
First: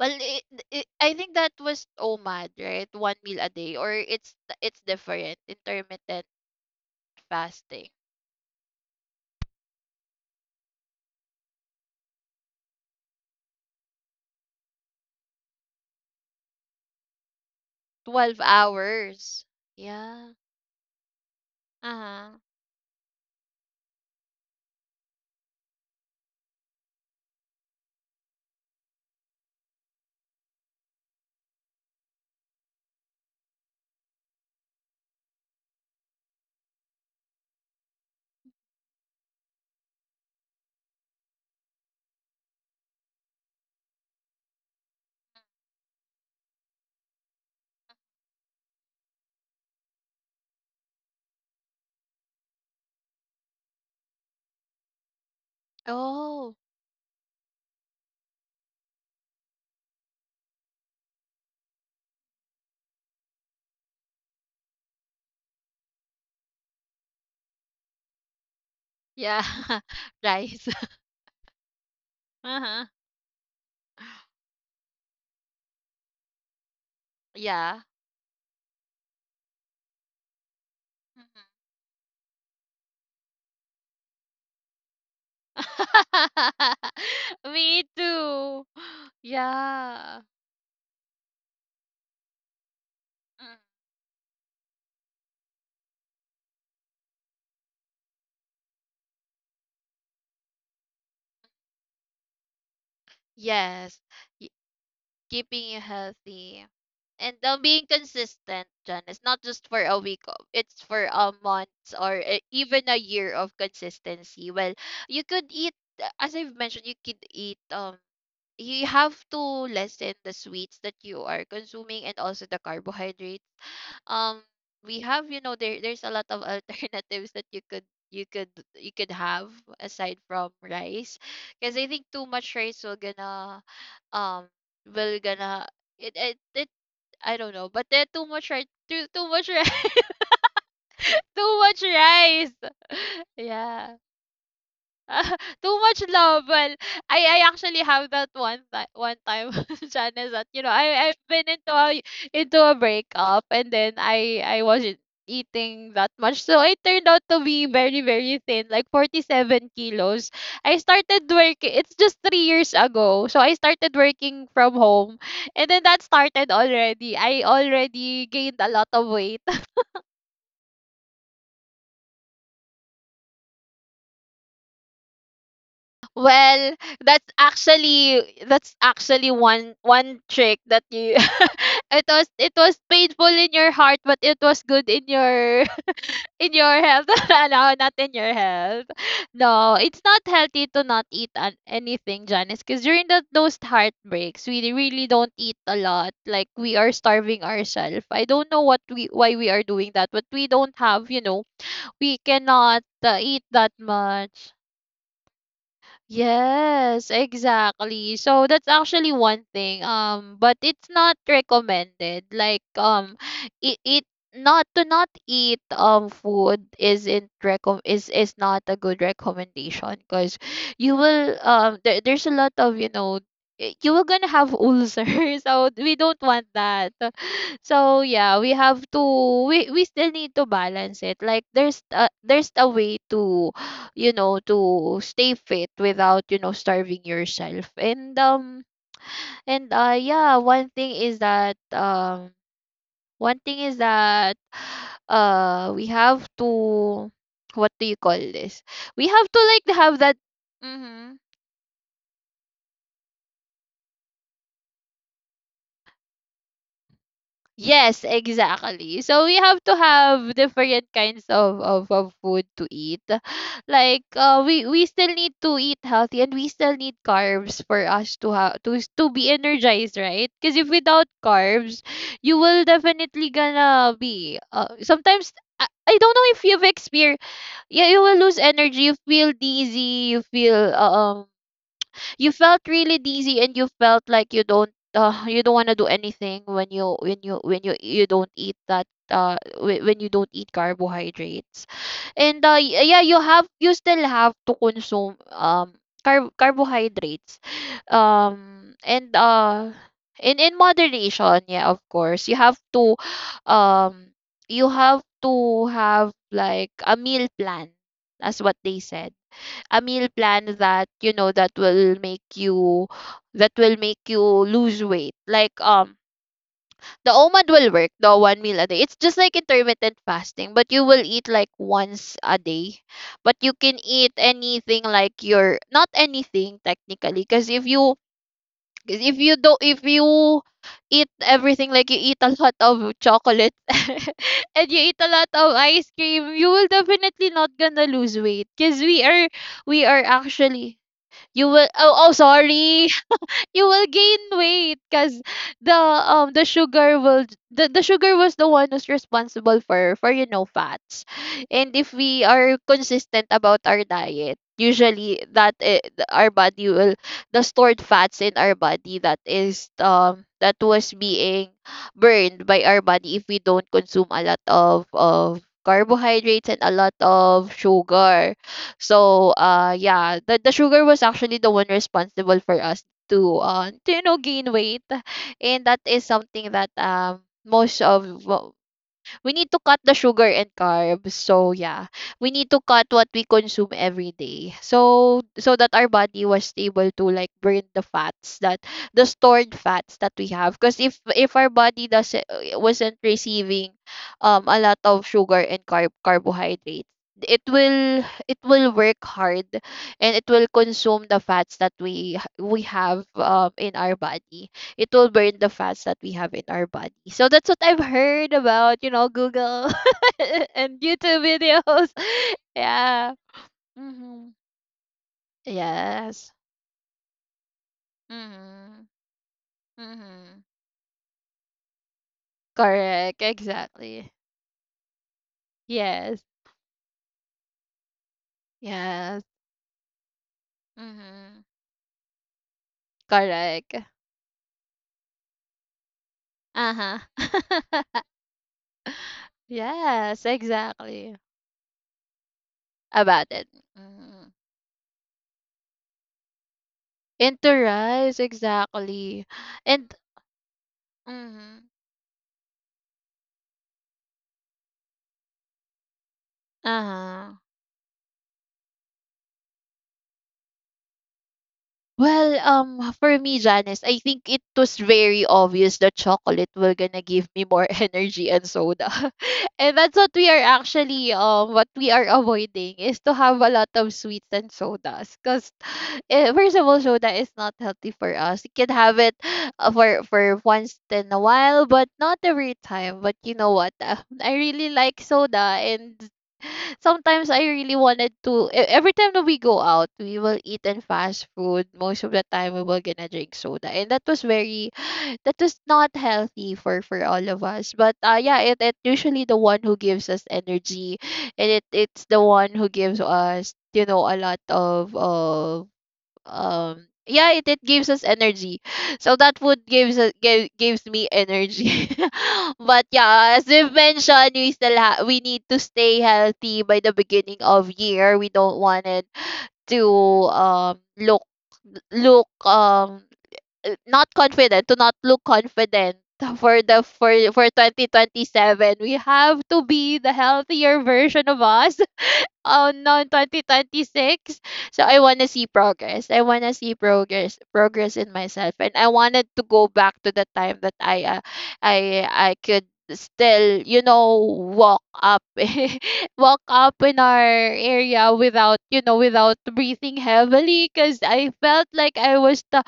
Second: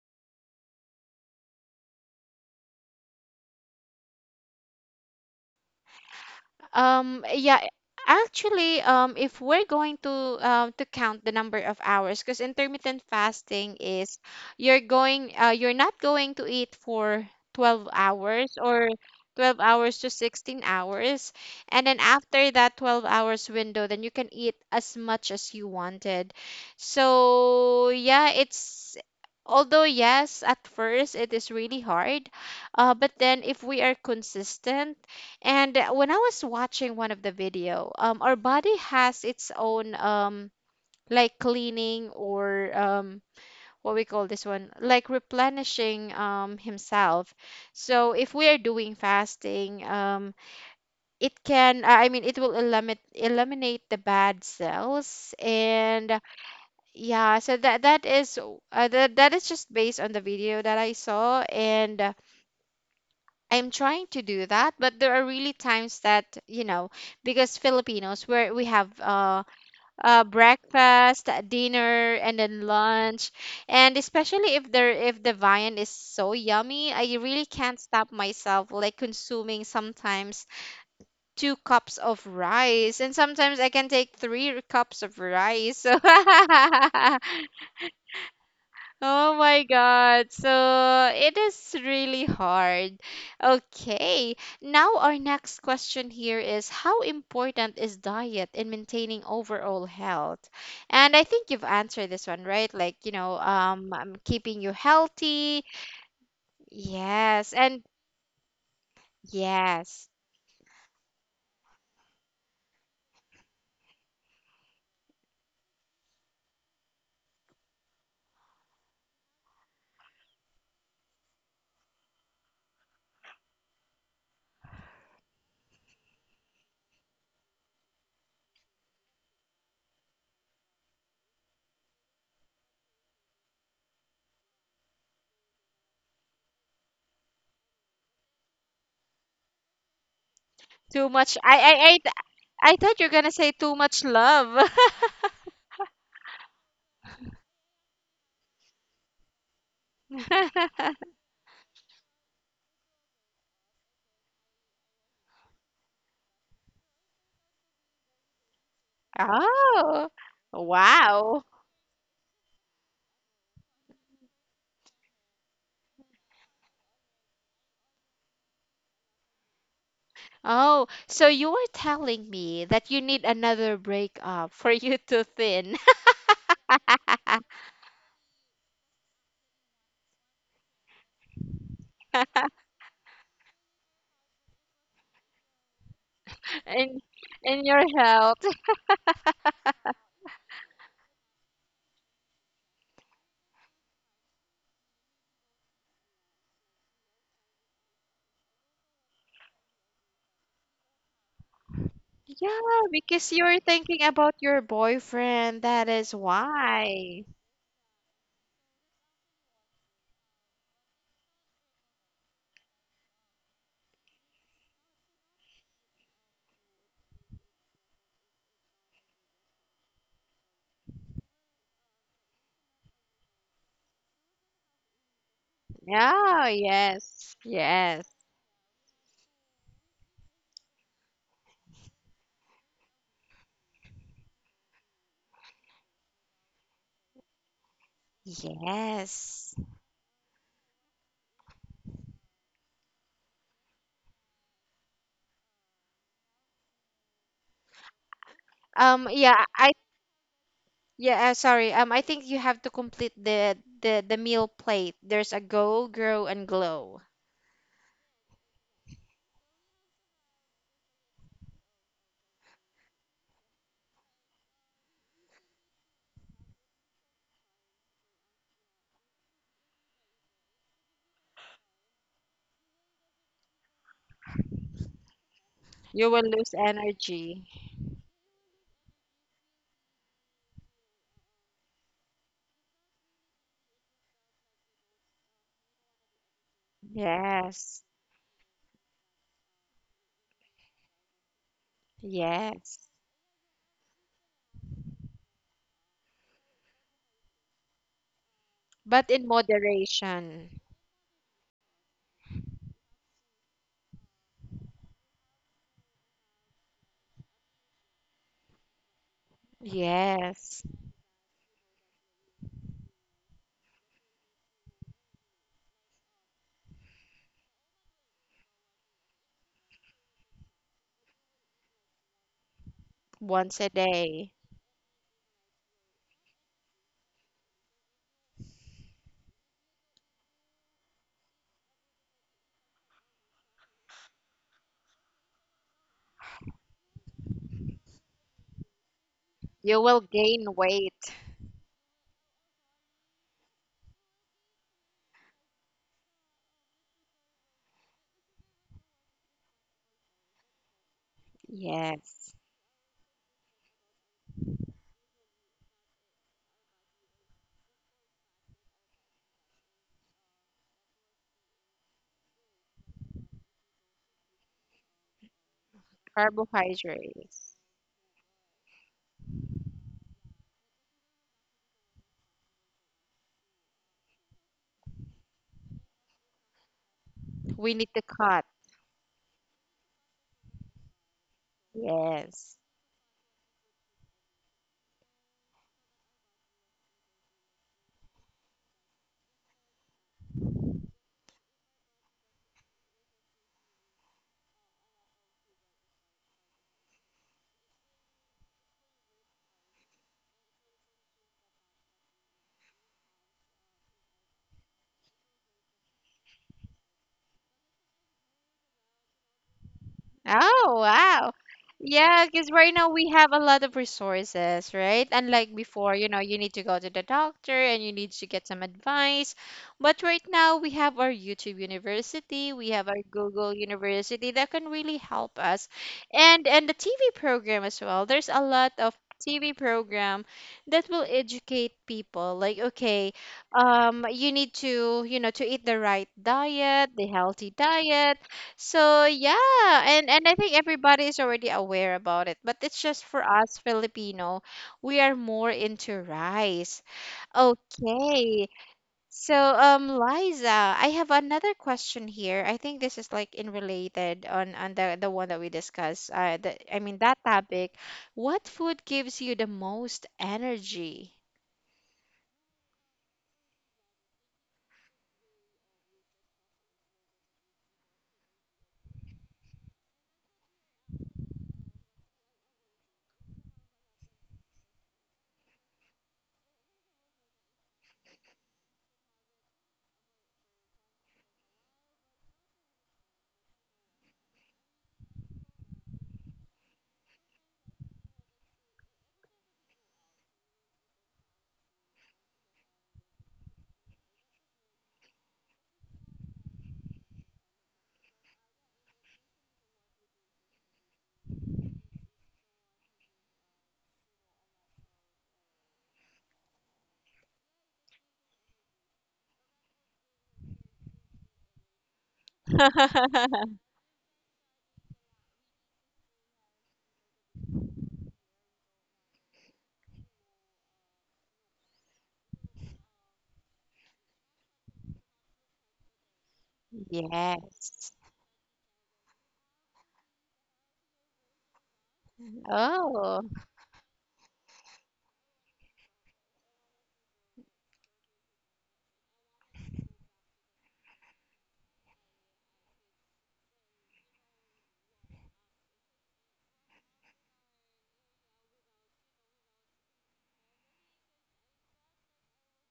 B: Well, it, I think that was OMAD, right? One meal a day, or it's different. Intermittent
A: Yeah,
B: fasting,
A: actually, if we're going to count the number of hours, because intermittent fasting is, you're going, you're not going to eat for 12
B: twelve
A: hours, or
B: hours.
A: 12 hours to
B: Yeah.
A: 16 hours, and then
B: Uh-huh.
A: after that 12 hours window, then you can eat as much as you wanted. So yeah, it's... although yes, at first it is really hard, but then if we are consistent. And when I was watching one of the video, our body has its own, like cleaning, or, what we call this one, like replenishing, himself. So if we are doing fasting, it can, I mean, it will eliminate the bad cells. And
B: Oh,
A: yeah, so that that is, that that is just based on the video that I saw. And I'm trying to do that, but there are really times that, you know, because Filipinos, where we have,
B: yeah. Rice.
A: breakfast, dinner, and then
B: Uh-huh.
A: lunch, and especially if there, if the viand is so yummy, I really can't
B: Yeah.
A: stop myself, like consuming sometimes
B: Mhm.
A: two cups of rice, and sometimes I can take three cups of rice. So
B: Me too.
A: Oh my
B: Yeah.
A: God. So it is really hard.
B: Mm.
A: Okay. Now, our next question here is: how important is diet in maintaining overall health? And I think you've answered this one, right? Like, you know,
B: Yes.
A: keeping you healthy.
B: Keeping you healthy, and
A: Yes. And
B: being consistent, John. It's not just for a
A: yes.
B: week it's for a month or even a year of consistency. Well, you could eat, as I've mentioned, you could eat, you have to lessen the sweets that you are consuming and also the carbohydrates. um we have, you know, there's a lot of alternatives that you could, you could you could have aside from rice, because I think too much rice will gonna, um will gonna, it I don't know, but then too much rice, too much rice,
A: Too much.
B: too much rice.
A: I thought you're gonna say too
B: Yeah.
A: much love.
B: Too much love. Well, I actually have that one time, Janice, that you know I I've been into a, into a breakup, and then I wasn't eating that much, so I turned out to be very very thin, like forty seven
A: Oh,
B: kilos. I started
A: wow.
B: working. It's just 3 years ago, so I started working from home, and then that started already. I already gained a lot of weight.
A: Oh, so you are telling me that you need another breakup for you to thin.
B: Well, that's actually, that's actually one trick that you it was, it was painful in your heart, but it was good in your in your
A: in
B: health.
A: in
B: No,
A: your
B: not in your
A: health.
B: health. No, it's not healthy to not eat anything, Janice, because during those heartbreaks, we really don't eat a lot. Like, we are starving ourselves. I don't know what we, why we are doing that, but we don't have, you know, we cannot
A: Yeah, because
B: eat
A: you're
B: that
A: thinking about
B: much.
A: your boyfriend. That is
B: Yes,
A: why.
B: exactly. So that's actually one thing. But it's not recommended. Like, it, it not to not eat food isn't recom is not a good recommendation, because you will, there's a lot of, you know, you will gonna have ulcers. So we don't want
A: Yeah,
B: that.
A: yes.
B: So
A: Yes.
B: yeah, we have to, we still need to balance it. Like, there's a way to, you know, to stay fit without, you know, starving yourself. And
A: Yes.
B: yeah, one thing is that, one thing is that uh, we have to, what do you call this, we have to
A: Yeah, I
B: like have that, mm-hmm.
A: yeah, sorry. I think you have to complete the meal plate. There's a go, grow, and glow.
B: Yes, exactly. So we have to have different kinds of, of food to eat. Like, we still need to eat healthy, and we still need carbs for us to have to to be energized, right? Because if without carbs, you will definitely gonna be, sometimes, I
A: You
B: don't
A: will
B: know if
A: lose
B: you've experienced.
A: energy.
B: Yeah, you will lose energy, you feel dizzy, you feel you felt really dizzy, and you felt like you don't, you don't want to do anything when you, when
A: Yes.
B: you don't eat that, when you don't eat carbohydrates. And
A: Yes.
B: yeah, you have, you still have to consume, carbohydrates,
A: But
B: and
A: in
B: in
A: moderation.
B: moderation. Yeah, of course, you have to, um you have to have like a meal plan, that's what they said, a meal plan
A: Yes.
B: that, you know, that will make you, lose weight. Like, the OMAD will work, the one meal a day. It's just like intermittent fasting, but you will eat like once a day. But you
A: Once a
B: can eat
A: day.
B: anything, like, your, not anything technically, because if you, 'cause if you don't if you eat everything, like you eat a lot of chocolate, and you eat a lot of ice cream, you will definitely not gonna lose weight, because we are,
A: You
B: we
A: will
B: are
A: gain
B: actually
A: weight.
B: you will. Oh, sorry, you will gain weight, because the, the sugar will, the sugar was the one who's responsible for, you know, fats. And if we
A: Yes.
B: are consistent about our diet, usually that, our body will, the stored fats in our body that is, that was being burned by our body if we don't consume a lot of, carbohydrates and a lot of
A: Carbohydrates.
B: sugar. So yeah, the sugar was actually the one responsible for us to, to, you know, gain weight. And that is something that,
A: We
B: most
A: need to
B: of
A: cut.
B: we need to cut the sugar and carbs. So yeah, we need
A: Yes.
B: to cut what we consume every day. So that our body was able to like burn the fats that, the stored fats that we have. Because if, our body doesn't, wasn't receiving a lot of sugar and carbohydrates, it will, work hard, and it will consume the fats that we, have in our body. It will burn the fats that we have in our body. So that's what I've heard about, you know, Google
A: Oh,
B: and YouTube
A: wow.
B: videos.
A: Yeah, because right now we
B: Yeah.
A: have a lot of
B: Mm-hmm.
A: resources, right? Unlike before, you know,
B: Yes.
A: you need to go to the doctor and you need to get some
B: Mm-hmm.
A: advice. But right
B: Mm-hmm.
A: now we have our YouTube University, we have our
B: Correct.
A: Google
B: Exactly.
A: University that can really help us.
B: Yes.
A: And the TV program as well. There's a lot of
B: Yes.
A: TV program that will
B: Mm-hmm.
A: educate people. Like, okay,
B: Correct.
A: you need to, you know, to eat the right diet,
B: Uh-huh.
A: the healthy diet. So yeah, and
B: Yes,
A: and I think everybody
B: exactly.
A: is already aware about it, but it's just for
B: About it.
A: us
B: Mm-hmm.
A: Filipino, we are more into rice.
B: Into rice,
A: Okay.
B: exactly.
A: So
B: And
A: Liza, I have another
B: mm-hmm,
A: question here. I think this is like in related on the one that we discussed. I mean that
B: uh-huh.
A: topic. What food gives you the most energy?
B: Well, for me, Janice, I think it was very obvious that chocolate will gonna give me more energy, and soda. And that's what we are actually, what we are avoiding, is to have a lot of sweets and sodas. Because, first of all, soda is not healthy for us. You can have it, for once in a while, but not every time. But you know what? I really like soda. And sometimes I really wanted to every time that we go out, we will eat and fast food. Most of the time we will gonna drink soda. And that was very, that was not healthy for, all of us. But yeah, it usually the one who gives us energy, and it's the one who gives us, you know, a lot of, yeah, it gives us energy. So that food gives us, gives me energy. But yeah, as we've mentioned, we still we need to stay healthy by the beginning of year. We don't want it to, look, look um not confident, to not look confident for the, for
A: Yes.
B: 2027. We have to be the healthier version of us. Oh no,
A: Oh.
B: 2026. So I want to see progress. I want to see progress, progress in myself, and I wanted to go back to the time that I, I could still, you know, walk up, walk up in our area without, you know, without breathing heavily, because I felt like I was the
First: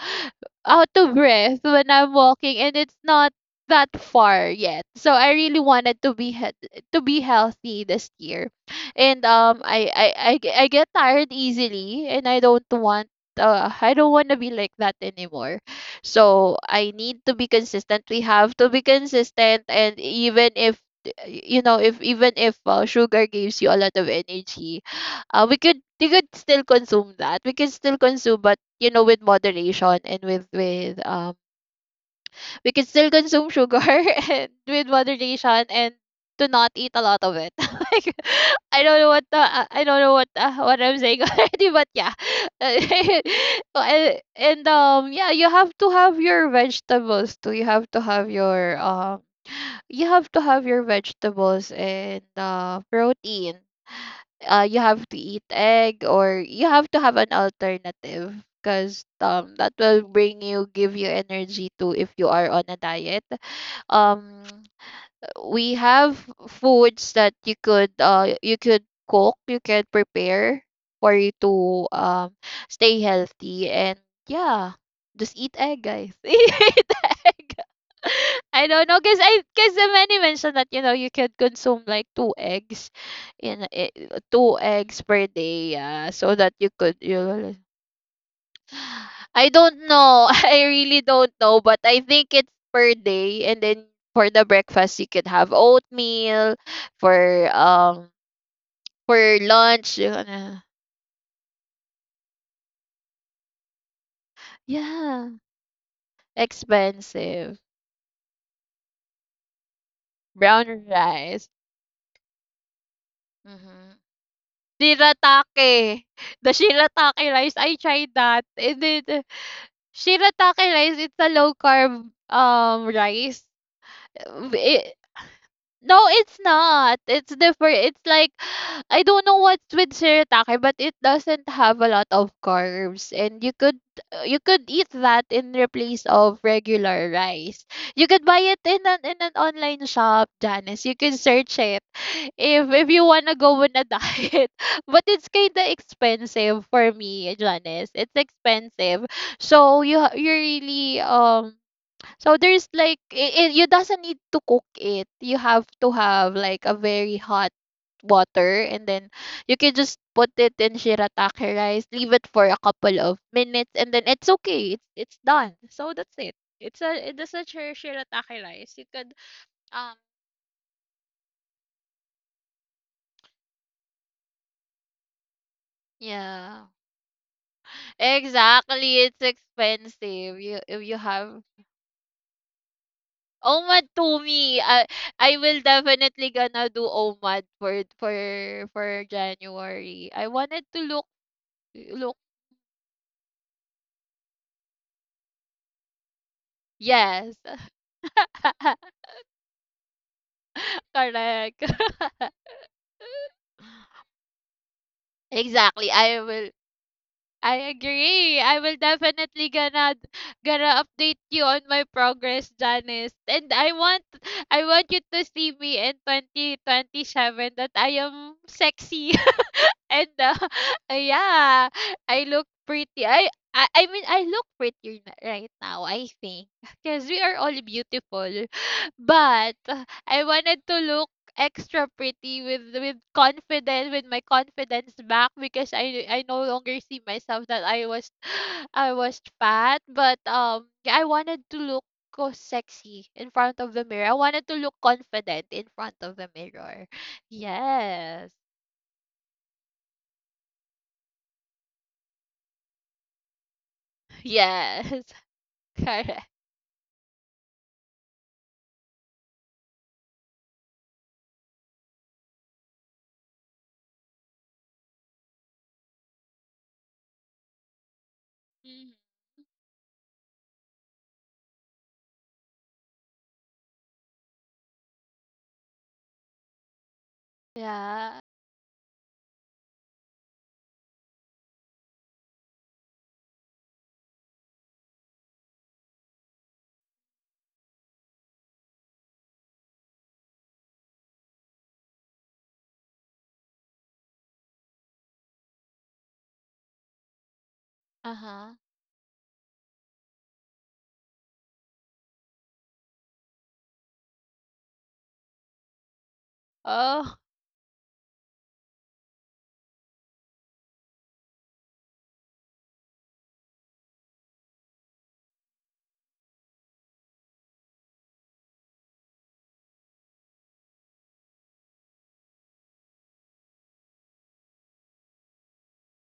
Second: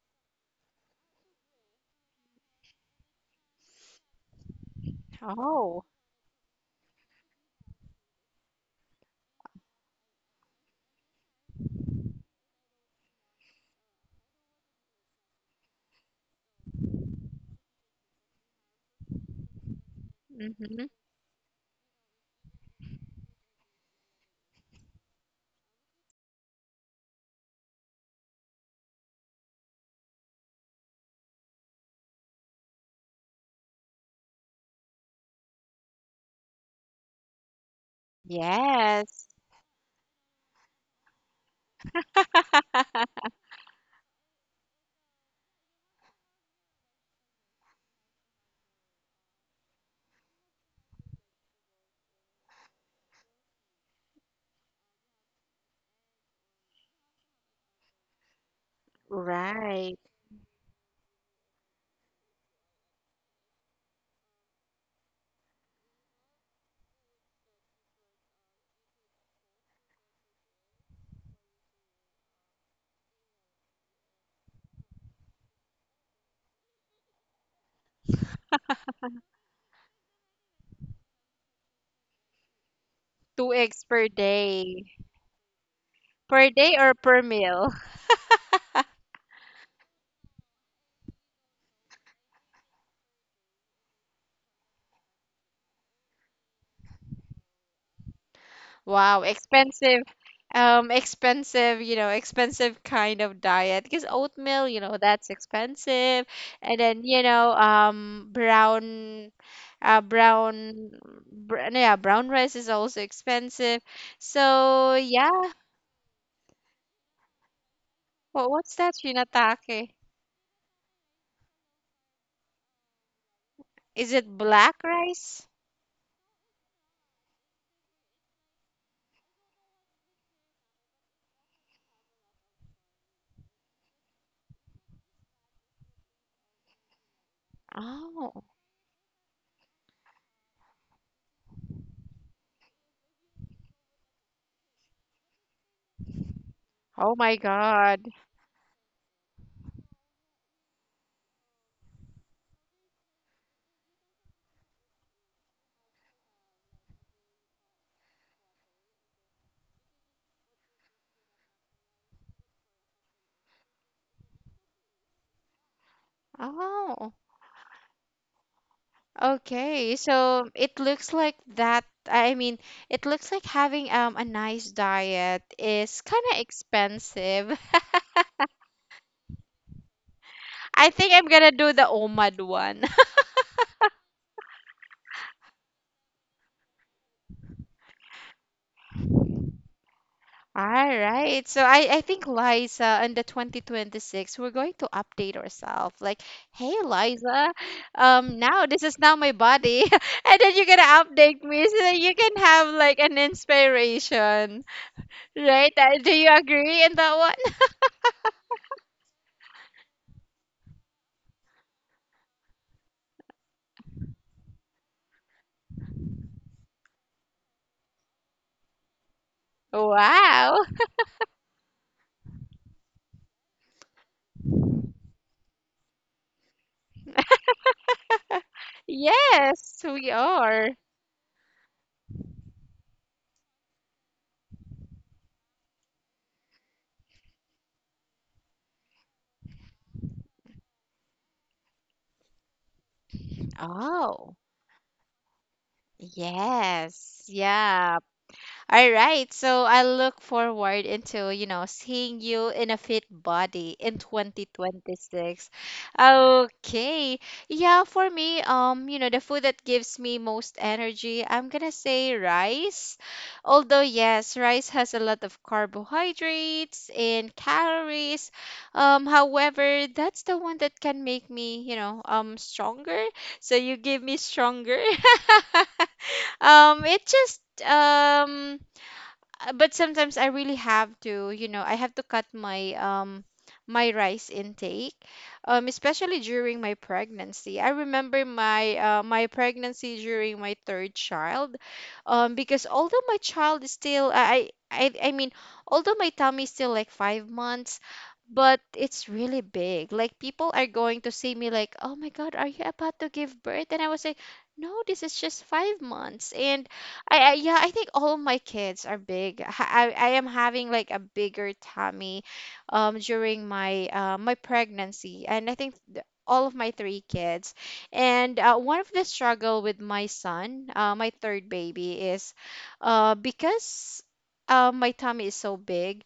B: out of breath when I'm walking, and it's not that far yet. So I really
A: Oh.
B: wanted to be to be healthy this year. And I get tired easily, and I don't want, I don't want to be like that anymore. So I need to be consistent. We have to be consistent. And even if,
A: Mm-hmm.
B: you know, if even if, sugar gives you a lot of energy, we could, still consume that, we can still consume, but you know, with moderation, and with we can still consume sugar and with moderation, and to not eat a lot of it. Like, I don't know what
A: Yes.
B: the, I don't know what, what I'm saying already. But yeah, and, yeah, you have to have your vegetables too. You have to have your, you have to have your vegetables, and protein. You have to eat egg, or you have to have an alternative, because that
A: Right.
B: will bring you, give you energy too, if you are on a diet. um we have foods that you could, you could cook, you can prepare for you to, stay healthy. And yeah, just eat egg, guys. Eat egg. I don't know, because I, because the many mentioned that, you know, you can consume like two eggs
A: Two
B: in
A: eggs per
B: a- two
A: day.
B: eggs per day. Yeah, so
A: Per
B: that you
A: day or
B: could
A: per
B: you.
A: meal?
B: I don't know. I really don't know, but I think it's per day. And then for the breakfast you could have oatmeal, for um for
A: Wow,
B: lunch
A: expensive.
B: you gonna,
A: Expensive, you know, expensive kind of diet because oatmeal, you know, that's
B: yeah,
A: expensive. And then, you know,
B: expensive.
A: brown,
B: Brown
A: brown,
B: rice.
A: br no, yeah, brown rice is also expensive.
B: Mhm.
A: So, yeah.
B: Shirataki. The shirataki rice, I tried that.
A: What, what's
B: And
A: that,
B: then,
A: shinatake?
B: shirataki rice, it's a low carb rice.
A: Is it black rice?
B: No, it's not. It's different. It's like, I don't know what's with shirataki, but it doesn't have a lot of carbs, and you could, you could eat that in the place of regular rice. You could buy
A: Oh,
B: it in an, in an online shop, Janice. You can search it if, you wanna go on a diet, but it's kinda expensive for
A: oh
B: me,
A: my
B: Janice.
A: God.
B: It's expensive, so you you really, so there's like it, you doesn't need to cook it. You have to have like a very hot water and then you can just put it in shirataki rice, leave it for a couple of minutes and then it's okay. It's done. So that's it. It's a
A: Oh.
B: it's a shir- shirataki rice. You could um
A: Okay, so it looks like that. I mean, it looks like having a nice diet is kind of
B: yeah.
A: expensive.
B: Exactly. It's expensive. You if
A: I
B: you
A: think I'm
B: have
A: gonna do the OMAD one.
B: OMAD to me. I will definitely gonna do OMAD for for January. I wanted to
A: All right. So I
B: look
A: think Liza, in the 2026, we're going to update ourselves. Like, hey
B: yes.
A: Liza, now this is now my body. And then you're gonna update
B: Correct.
A: me so that you can have like an inspiration. Right?
B: exactly.
A: Do you agree in that one?
B: I agree. I will definitely gonna update you on my progress, Janice. And I want you to see me in 2027 that I am sexy. And
A: Wow.
B: yeah, I look pretty. I mean I look pretty right now. I think because we are all beautiful, but
A: Yes, we
B: I wanted
A: are.
B: to look extra pretty with confidence with my confidence back because I no longer see myself that I was I was fat but yeah, I wanted to look go sexy in front of the mirror. I
A: Oh,
B: wanted to look confident in front of the mirror.
A: yes. Yeah.
B: Yes.
A: All right, so I look forward into, you know, seeing you in a fit body in
B: Yes.
A: 2026.
B: Correct.
A: Okay. Yeah, for me, you know, the food that gives me most energy, I'm gonna say rice. Although yes, rice has a lot of carbohydrates and calories.
B: Mhm.
A: However, that's the one that can make me, you know, stronger. So you give me stronger. It just
B: Yeah.
A: But sometimes I really have to, you know, I have to cut my my rice intake, especially during my pregnancy. I remember my my pregnancy during my third child, because although my child is still, I mean, although my tummy is still like 5 months,
B: Uh-huh.
A: but it's really big. Like people are going to see me like, "Oh my God, are you about to give birth?" And I was like, "No, this is just 5 months." And
B: Oh.
A: I yeah, I think all my kids are big. I am having like a bigger tummy, during my my pregnancy, and I think all of my three kids. And one of the struggle with my son, my third baby, is, because. My tummy is so big.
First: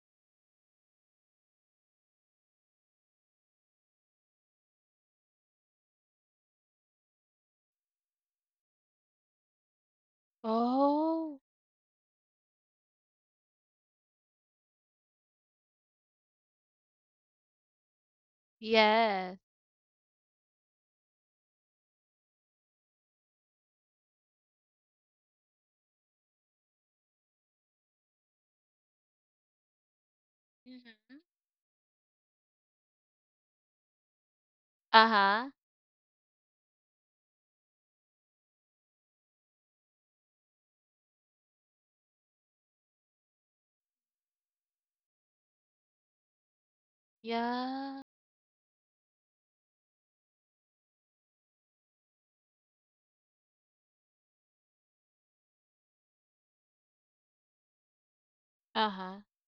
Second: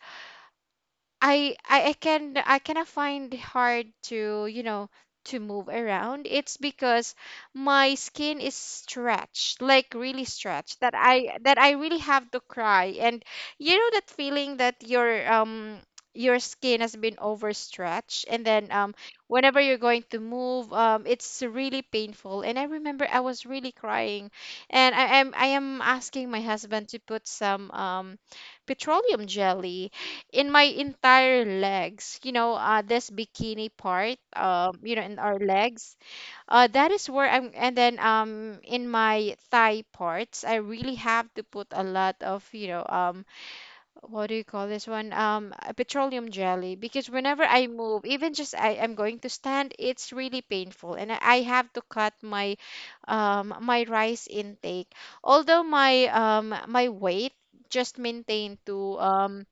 A: I cannot find hard to you know to move around. It's because my skin is stretched, like really stretched,
B: Oh.
A: that I really have to cry. And you know that feeling that your skin has been overstretched, and then
B: Yes.
A: whenever you're going to move, it's really painful. And I remember I was really crying, and I am asking my husband to put some petroleum jelly in my
B: Mhm.
A: entire legs, this bikini part, in our
B: Uh-huh.
A: legs. That is where I'm, and then in my thigh parts I really have to put a lot of, what do you call this one? Petroleum jelly, because whenever I move,
B: Yeah.
A: even just I am going to stand, it's really painful. And I have to cut my rice intake, although my weight just maintained to,
B: Uh-huh.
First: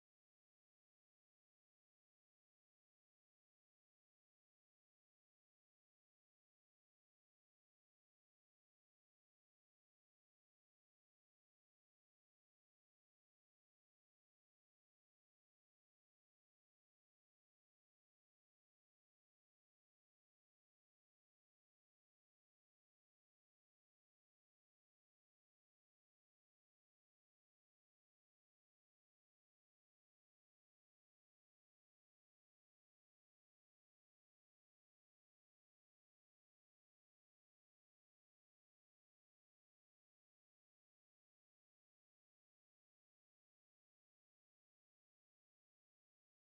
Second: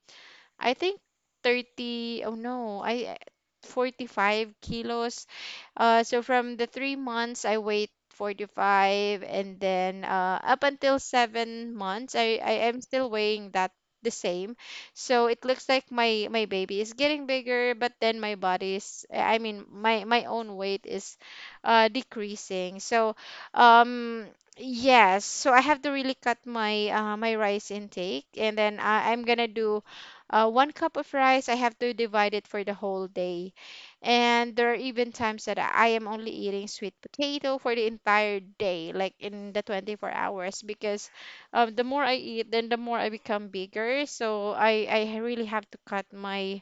A: I think 30, oh no, I 45 kilos. So from the 3 months, I wait four to five, and then up until 7 months, I am still weighing that the same. So it looks like my baby is getting bigger, but then my body's I mean my own weight is decreasing. So um yes, so I have to really cut my rice intake, and then I'm gonna do 1 cup of rice. I have to divide it for the whole day. And there are even times that I am only eating sweet potato for the entire day, like in the 24 hours, because the more I eat, then the more I become bigger. So I really have to cut my,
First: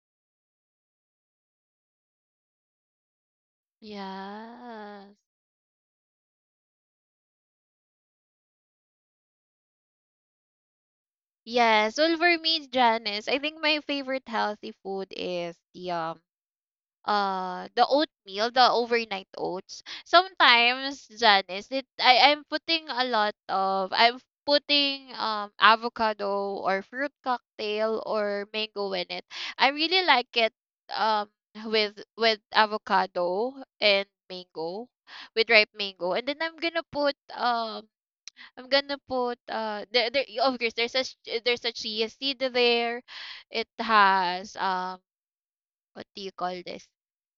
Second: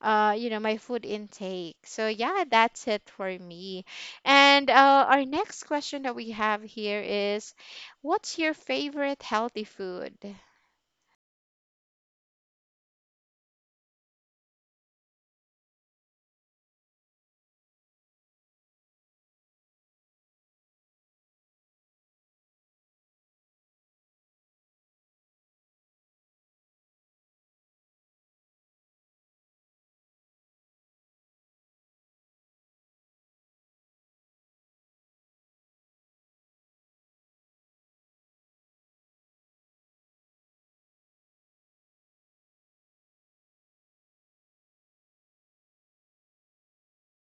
A: uh, you know, my food intake. So yeah, that's it for me. And
B: Yes.
A: our next question that we have here is, what's your favorite healthy food?
B: Yes. Well, for me, Janice, I think my favorite healthy food is the oatmeal, the overnight oats. Sometimes, Janice, it I I'm putting a lot of I'm putting avocado or fruit cocktail or mango in it. I really like it um with avocado and mango with ripe mango and then I'm gonna put there, of course there's a there's a chia seed there. It has what do you call this?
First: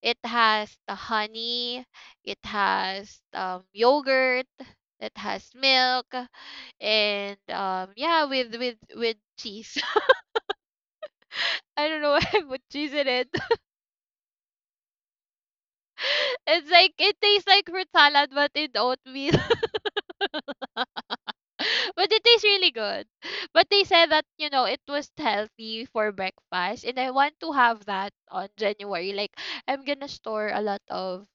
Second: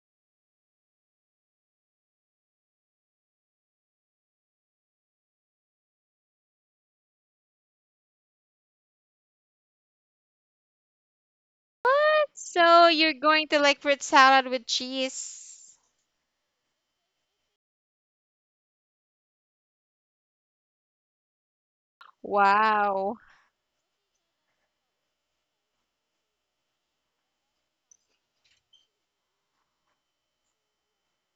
B: It has the honey, it has yogurt, it has milk, and yeah, with with cheese. I don't know why I put
A: So
B: cheese in
A: you're
B: it.
A: going to like fruit salad with cheese.
B: It's like it tastes like fruit salad but in oatmeal. But it tastes really good.
A: Wow.
B: But they said that you know it was healthy for breakfast, and I want to have that on January. Like I'm gonna store a lot of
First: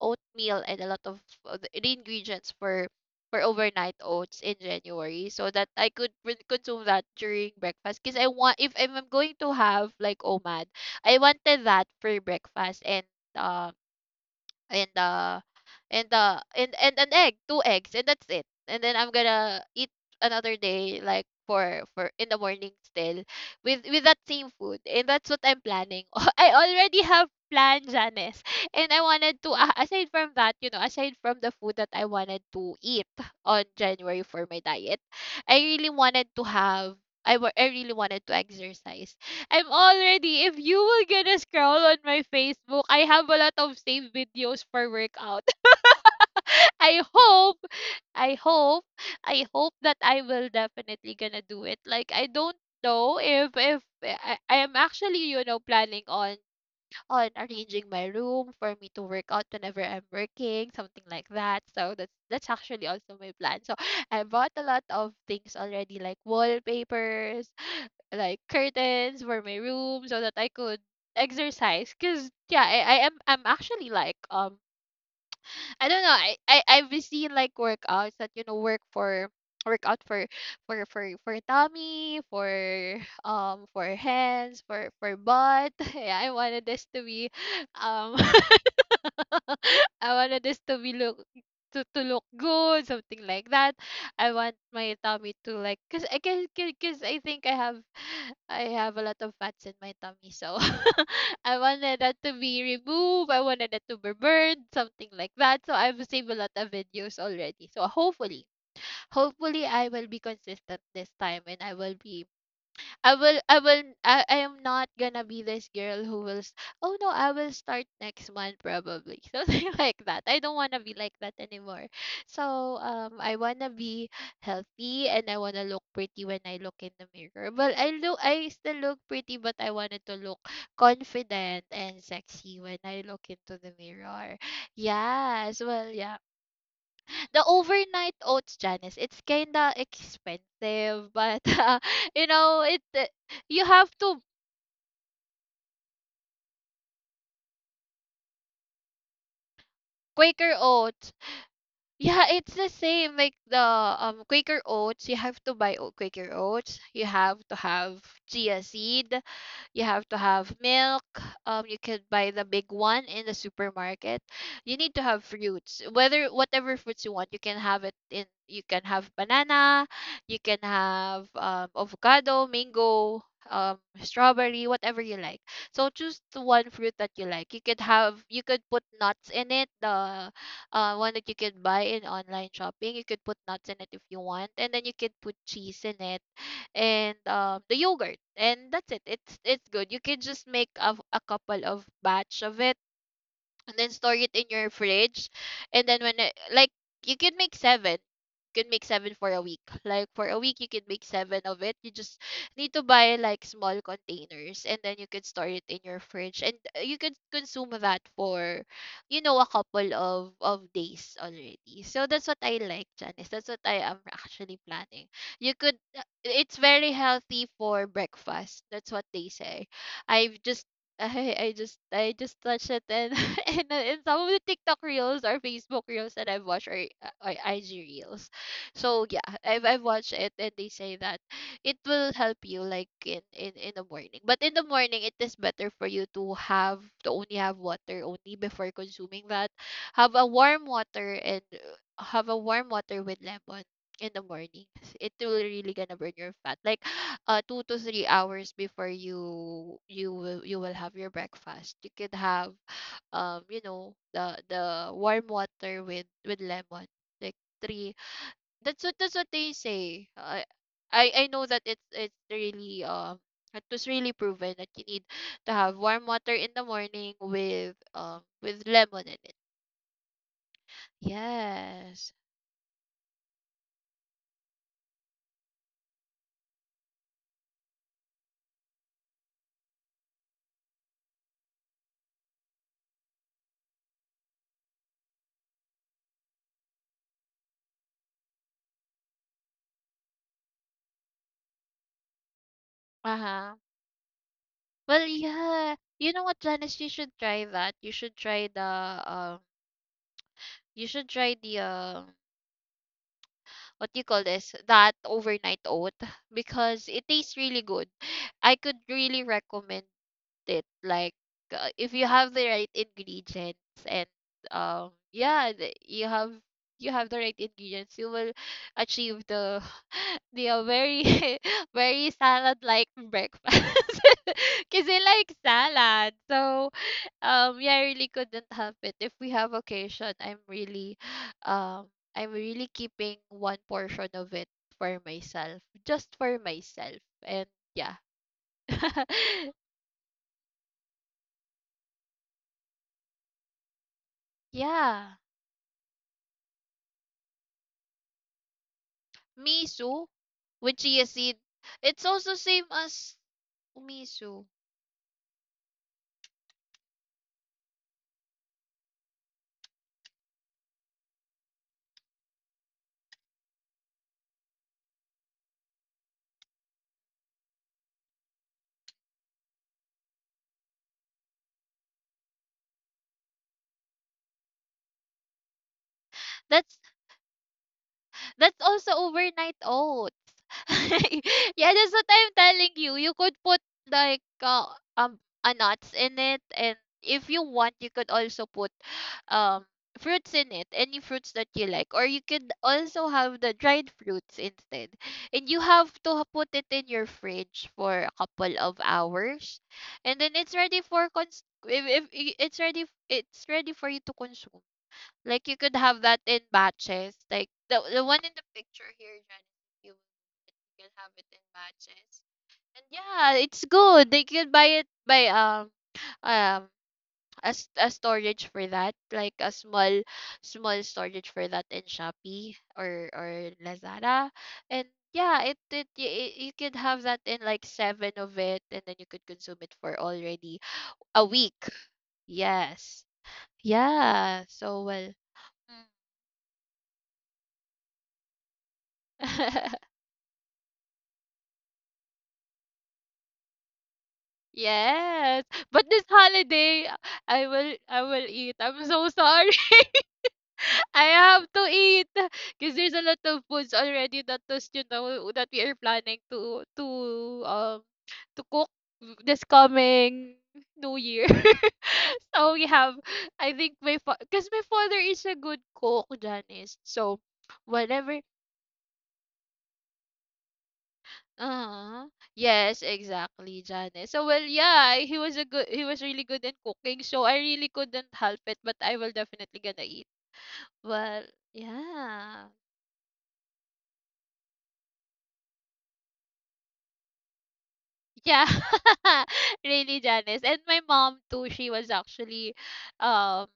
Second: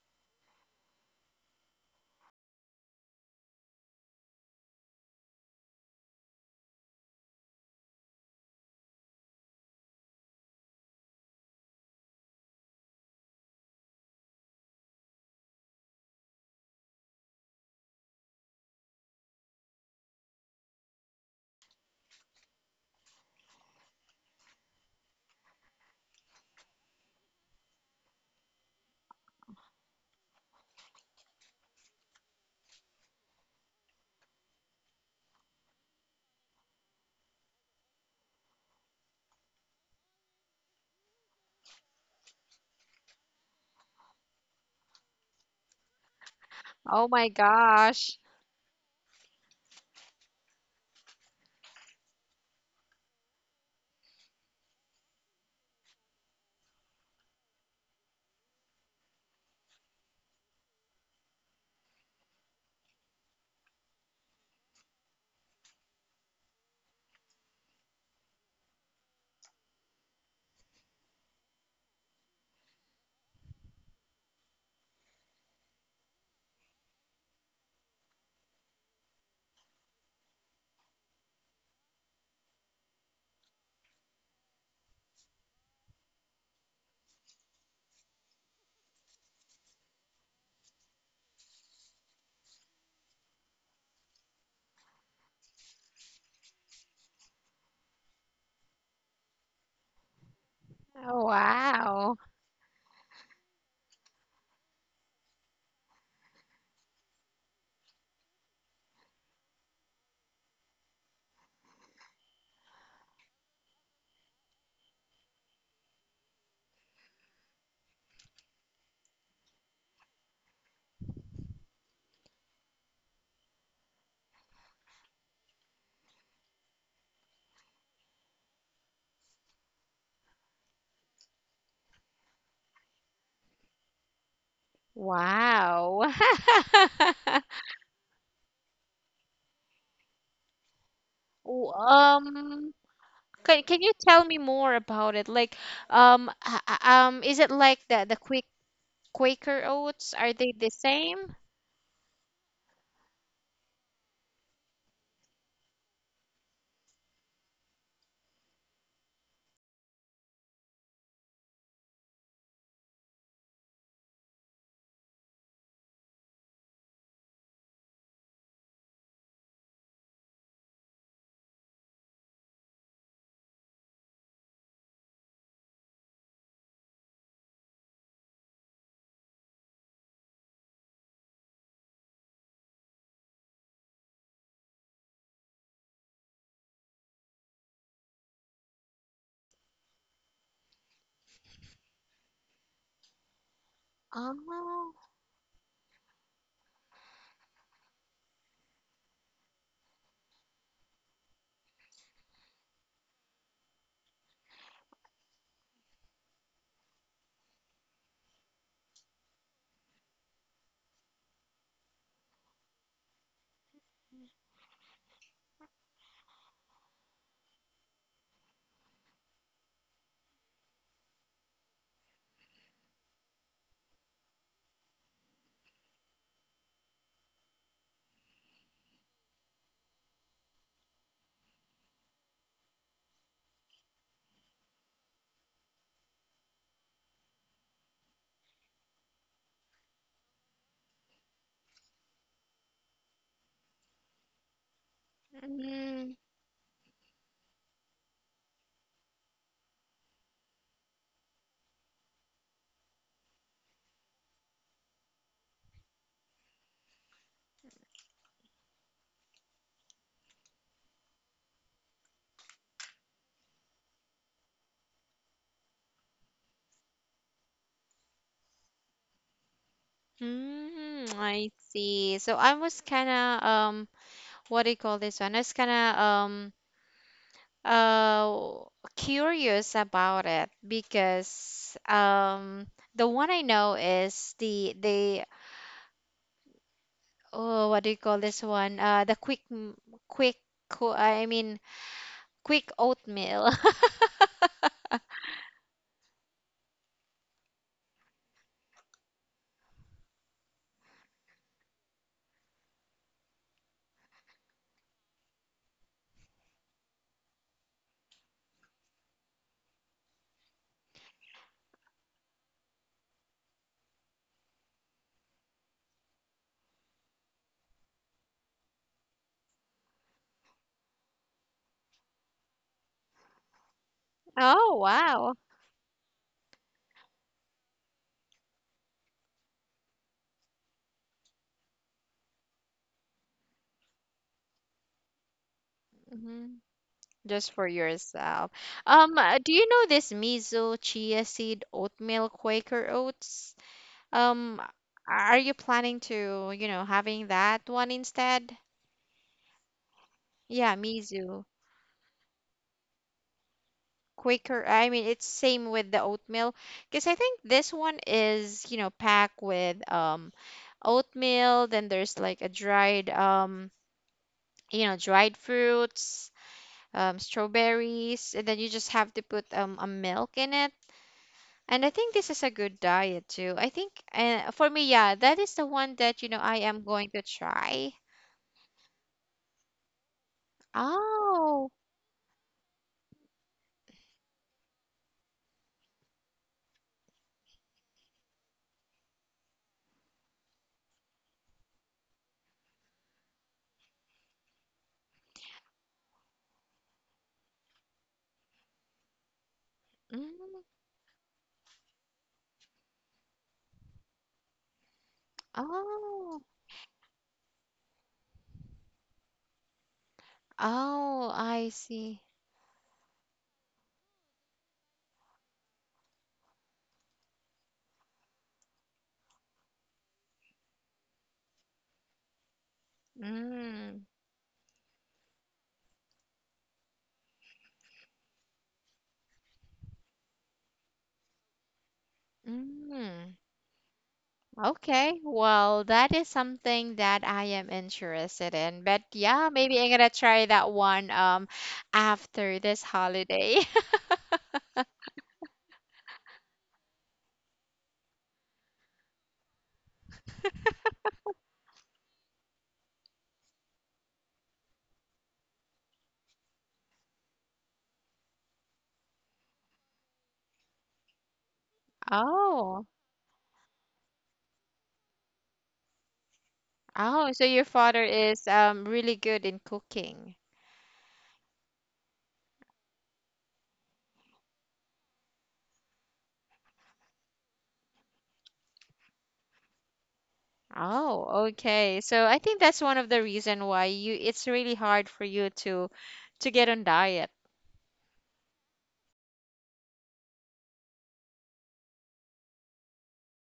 B: oatmeal and a lot of the ingredients for overnight oats in January, so that I could consume that during breakfast. Because I want if I'm going to have like OMAD, I wanted that for breakfast. um and uh and an egg, two eggs and that's it. And then I'm gonna eat another day like for in the morning still with that same food. And that's what I'm planning. I already have planned, Janice. And I wanted to aside from that, you know, aside from the food that I wanted to eat on January for my diet, I really wanted to I really wanted to exercise. I'm already, if you will gonna scroll on my Facebook, I have a lot of saved videos for workout. I
A: Oh my
B: hope,
A: gosh.
B: I hope, I hope that I will definitely gonna do it. Like I don't know if I am actually, you know, planning on arranging my room for me to work out whenever I'm working, something like that. So that's actually also my plan. So I bought a lot of things already, like wallpapers, like curtains for my room so that I could exercise. Because yeah, I'm actually like I don't know, I've seen like workouts that you know work workout for for tummy, for hands, for butt. Yeah, I wanted this to be um I wanted this to be look to look good, something like that. I want my tummy to like, cause I think I have a lot of fats in my tummy, so
A: Oh,
B: I wanted that
A: wow.
B: to be removed. I wanted that to be burned, something like that. So I've saved a lot of videos already. So hopefully I will be consistent this time, and I will be I will I will I am not gonna be this girl who will oh no, I will start next month probably. Something like that. I don't wanna be like that anymore. So I wanna be healthy and I wanna look pretty when I look in the mirror. Well I look, I still look pretty but I wanted to look confident and sexy when I look into the mirror. Yes. Well,
A: Wow.
B: yeah, the overnight oats, Janice, it's kinda expensive, but
A: W-
B: uh, you know,
A: Um,
B: it you
A: can
B: have
A: you
B: to
A: tell me more about it? Like, is it like the quick Quaker oats? Are
B: Quaker
A: they the
B: oats.
A: same?
B: Yeah, it's the same like the Quaker oats. You have to buy Quaker oats. You have to have chia seed. You have to have milk. You could buy the big one in the supermarket. You need to have fruits. Whether whatever fruits you want, you can have it in. You can have banana. You can have avocado, mango, strawberry, whatever you like. So choose the one fruit that you like. You could have. You could put nuts in it. The one that you could buy in online shopping. You could put nuts in it if you want, and then you could put cheese in it and the yogurt. And that's it. It's good. You can just make a couple of batch of it and then store it in your
A: Oh,
B: fridge. And then when it, like, you can make seven, for a week. Like for a week you can make seven of it. You just need to buy like small containers and then you can store it in your fridge. And you can consume that for, you know, a couple of days already. So that's what I like, Janice. That's what I am actually planning. You could it's very healthy for breakfast, that's what they say. I've just I just touched it and and some of the TikTok reels or Facebook reels that I've watched are or IG reels. So yeah, I've watched it and they say that it will help you like in the morning. But in the morning, it is better for you to have to only have water only before consuming that. Have a warm water and have a warm water with lemon in the morning. It will really gonna burn
A: mm,
B: your fat. Like 2 to 3 hours before you will have your breakfast. You could have you know, the warm water with lemon. Like three, that's what they say. I know that it's really it was really proven that you need to have warm water in the morning with lemon in it.
A: mm, I
B: Yes.
A: see. So I was kind of, what do you call this one? I was kind of, uh, curious about it because, the one I know is the, oh, what do you call this one? The quick m- quick co- I mean, quick oatmeal.
B: Uh-huh. Well, yeah. You know what, Janice? You should try that. You should try the You should try the um. What do you call this? That overnight oat. Because it tastes really good. I could really recommend it. Like if you have the right ingredients and yeah, you have the right ingredients, you will achieve the the very very salad like breakfast.
A: Oh,
B: Cause I like
A: wow.
B: salad. So yeah, I really couldn't help it. If we have occasion, I'm really um I'm really keeping one portion of it for myself, just for
A: Mhm.
B: myself. And
A: Just for
B: yeah.
A: yourself. Do you know this miso chia seed oatmeal Quaker oats? Um,
B: Yeah.
A: are you planning to, having that one instead?
B: Miso with
A: Yeah,
B: chia seed.
A: miso.
B: It's also same as umiso.
A: Quicker. I mean, it's same with the oatmeal, because I think this one is, packed with oatmeal, then there's like a dried you know, dried fruits, strawberries, and then you just have to put a milk in it. And I think this is a good diet too. I think, for me, yeah, that is the one that, I
B: That's
A: am going to try.
B: also overnight oat.
A: Oh.
B: Yeah, that's what I'm telling you. You could put like um a nuts in it, and if you want, you could also put um fruits in it, any fruits that you like, or you could also have the dried fruits instead. And you have to put it in your fridge for a couple of hours, and then it's
A: Mm,
B: ready for cons. If I- it's ready for you to consume. Like you could have that in
A: oh.
B: batches, like the one in the picture here, Jan can have it
A: Oh,
B: in
A: I
B: batches.
A: see.
B: And yeah, it's good. They can buy it by um a storage for that, like a small storage for that in Shopee or
A: Mm.
B: Lazada. And yeah, you could have that in like seven of it, and then you could consume it for already a week. Yes.
A: Mm.
B: Yeah. So well.
A: Okay,
B: Mm.
A: well, that is something that I am interested in. But yeah, maybe I'm gonna try that one after this holiday.
B: Yes, but this holiday, I will eat. I'm so sorry. I have to eat because there's a lot of foods already that was, you know, that we are planning um to cook this coming New Year. So we
A: Oh,
B: have, I think my because my father is a good cook, Janice. So
A: oh, so your father
B: whatever.
A: is really good in cooking.
B: Uh yes, exactly, Janice. So well, yeah, he was really good in cooking. So I really couldn't help it, but I will definitely gonna eat. Well,
A: Oh, okay. So I
B: yeah.
A: think that's one of the reason why you it's really hard for you to get on diet.
B: Yeah, really, Janice. And my mom too, she was actually um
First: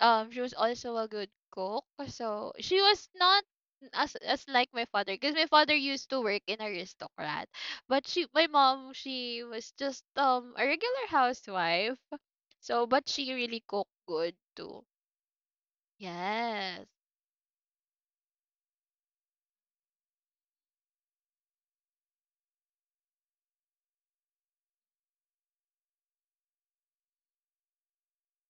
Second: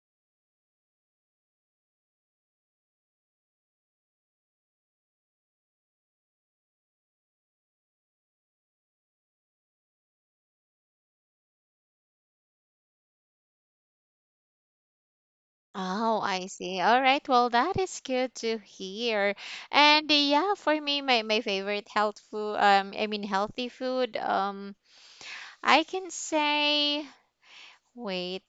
B: she was also a good cook. So she was not as like my father because my father used to work in aristocrat. But she my mom, she was just a regular housewife. So but she really cooked good too.
A: Oh, I see.
B: Yes.
A: All right. Well, that is good to hear. And yeah, for me, my favorite health food, I mean healthy food, I can say wait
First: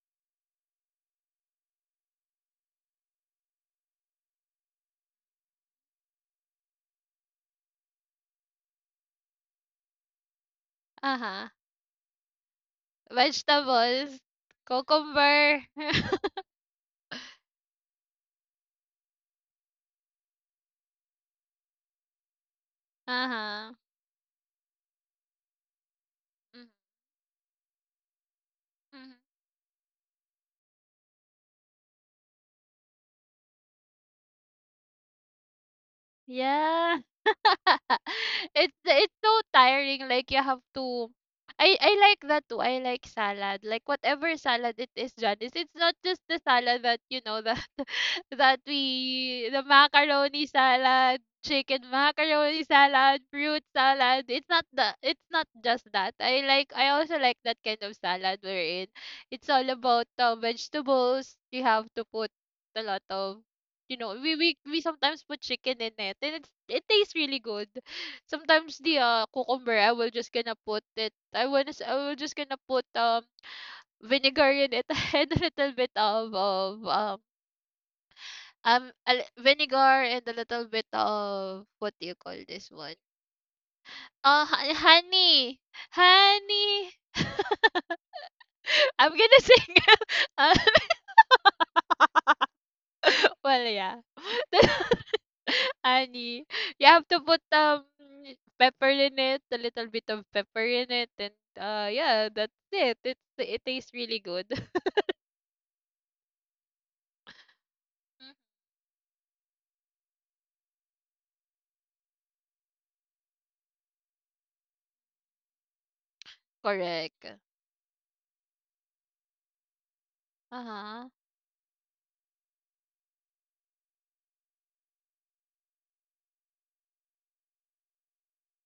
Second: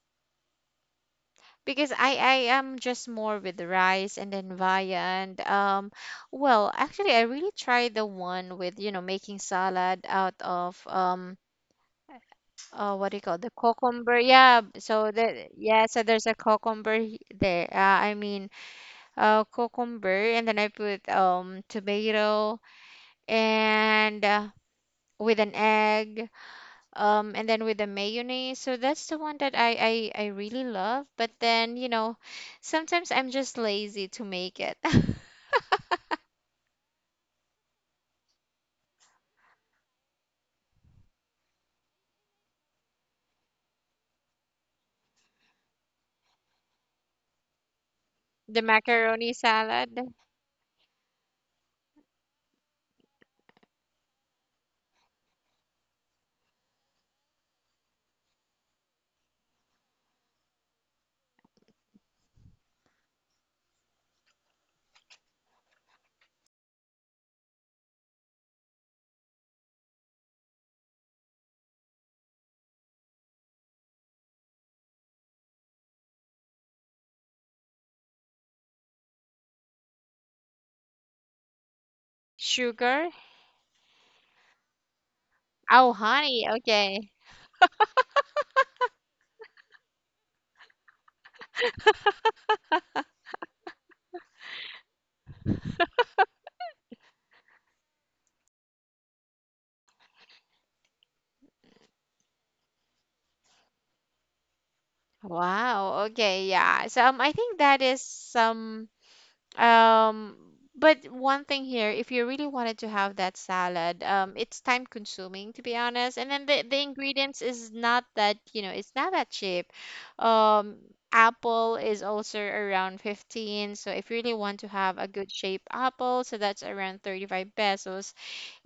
A: because I am just more with rice and then viand. Well, actually, I really tried the one with, making salad out of,
B: Uh-huh.
A: what do you call the cucumber?
B: Vegetables,
A: Yeah, so that
B: cucumber.
A: yeah, so there's a cucumber there. I mean, cucumber, and then I put tomato
B: Uh-huh.
A: and with an egg, and then with the mayonnaise. So that's
B: Mhm.
A: the one that I really love, but then, sometimes I'm just lazy to make it.
B: Yeah. It's so tiring, like you have to… I like that too. I like salad. Like whatever salad it is, Janice. It's not just the salad that
A: The
B: that
A: macaroni
B: we… the
A: salad.
B: macaroni salad, chicken macaroni salad, fruit salad. It's not the… it's not just that. I like… I also like that kind of salad we're in. It's all about vegetables. You have to put a lot of… we sometimes put chicken in it, and it's… it tastes really good. Sometimes the cucumber, I will just gonna put it, I wanna I will just gonna put vinegar in it, and a little bit of vinegar, and a little bit of what do you call this one.
A: Sugar.
B: Honey.
A: Oh, honey,
B: Honey.
A: okay.
B: I'm gonna sing. Well, yeah. Honey. You have to put pepper in it, a little bit of pepper in it, and yeah, that's it. It tastes really good.
A: Wow. Okay, yeah. So, I think that is
B: Mhm.
A: some. Um, but one thing here, if you really wanted to have that salad, it's time consuming, to be honest. And then the
B: Correct.
A: ingredients is not that, it's not that cheap. Um,
B: Uh-huh.
A: Apple is also around 15. So if you really want to have a good shape apple, so that's around 35 pesos.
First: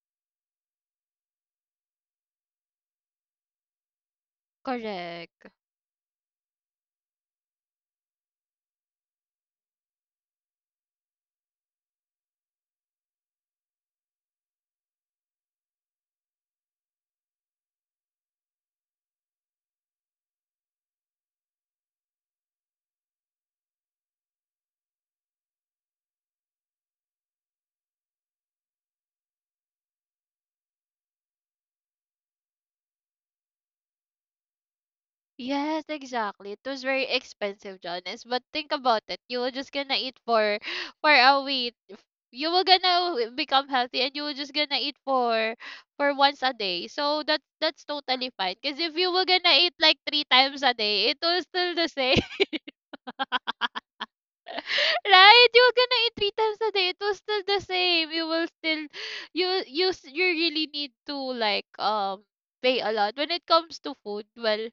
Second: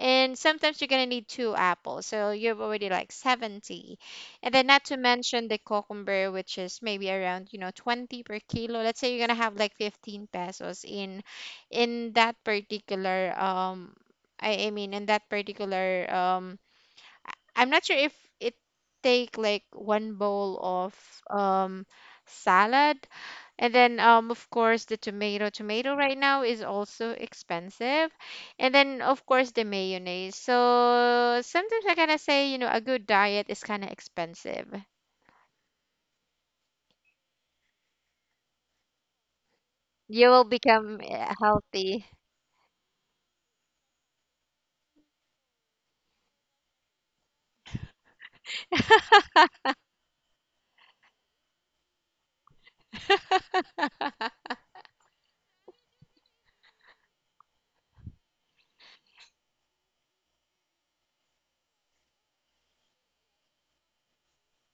A: And sometimes you're gonna need two apples, so you're already like 70. And then not to mention
B: Correct.
A: the cucumber, which is maybe around, 20 per kilo. Let's say you're gonna have like 15 pesos in that particular, I mean, in that particular, I'm not sure if it take like one bowl of um salad, and then, of course, the tomato. Tomato right now is also expensive. And then, of course, the mayonnaise. So sometimes I kind of say, a good diet is kind of expensive.
B: Yes, exactly. It was very expensive, Jonas. But think about it. You were just gonna eat
A: You will
B: for…
A: become
B: for a
A: health.
B: week you will gonna become healthy, and you will just gonna eat for… for once a day, so that that's totally fine, because if you were gonna eat like three times a day, it was still the same. Right, you were gonna eat three times a day, it was still the same. You will still… you really need to like pay a lot when it comes to food. Well,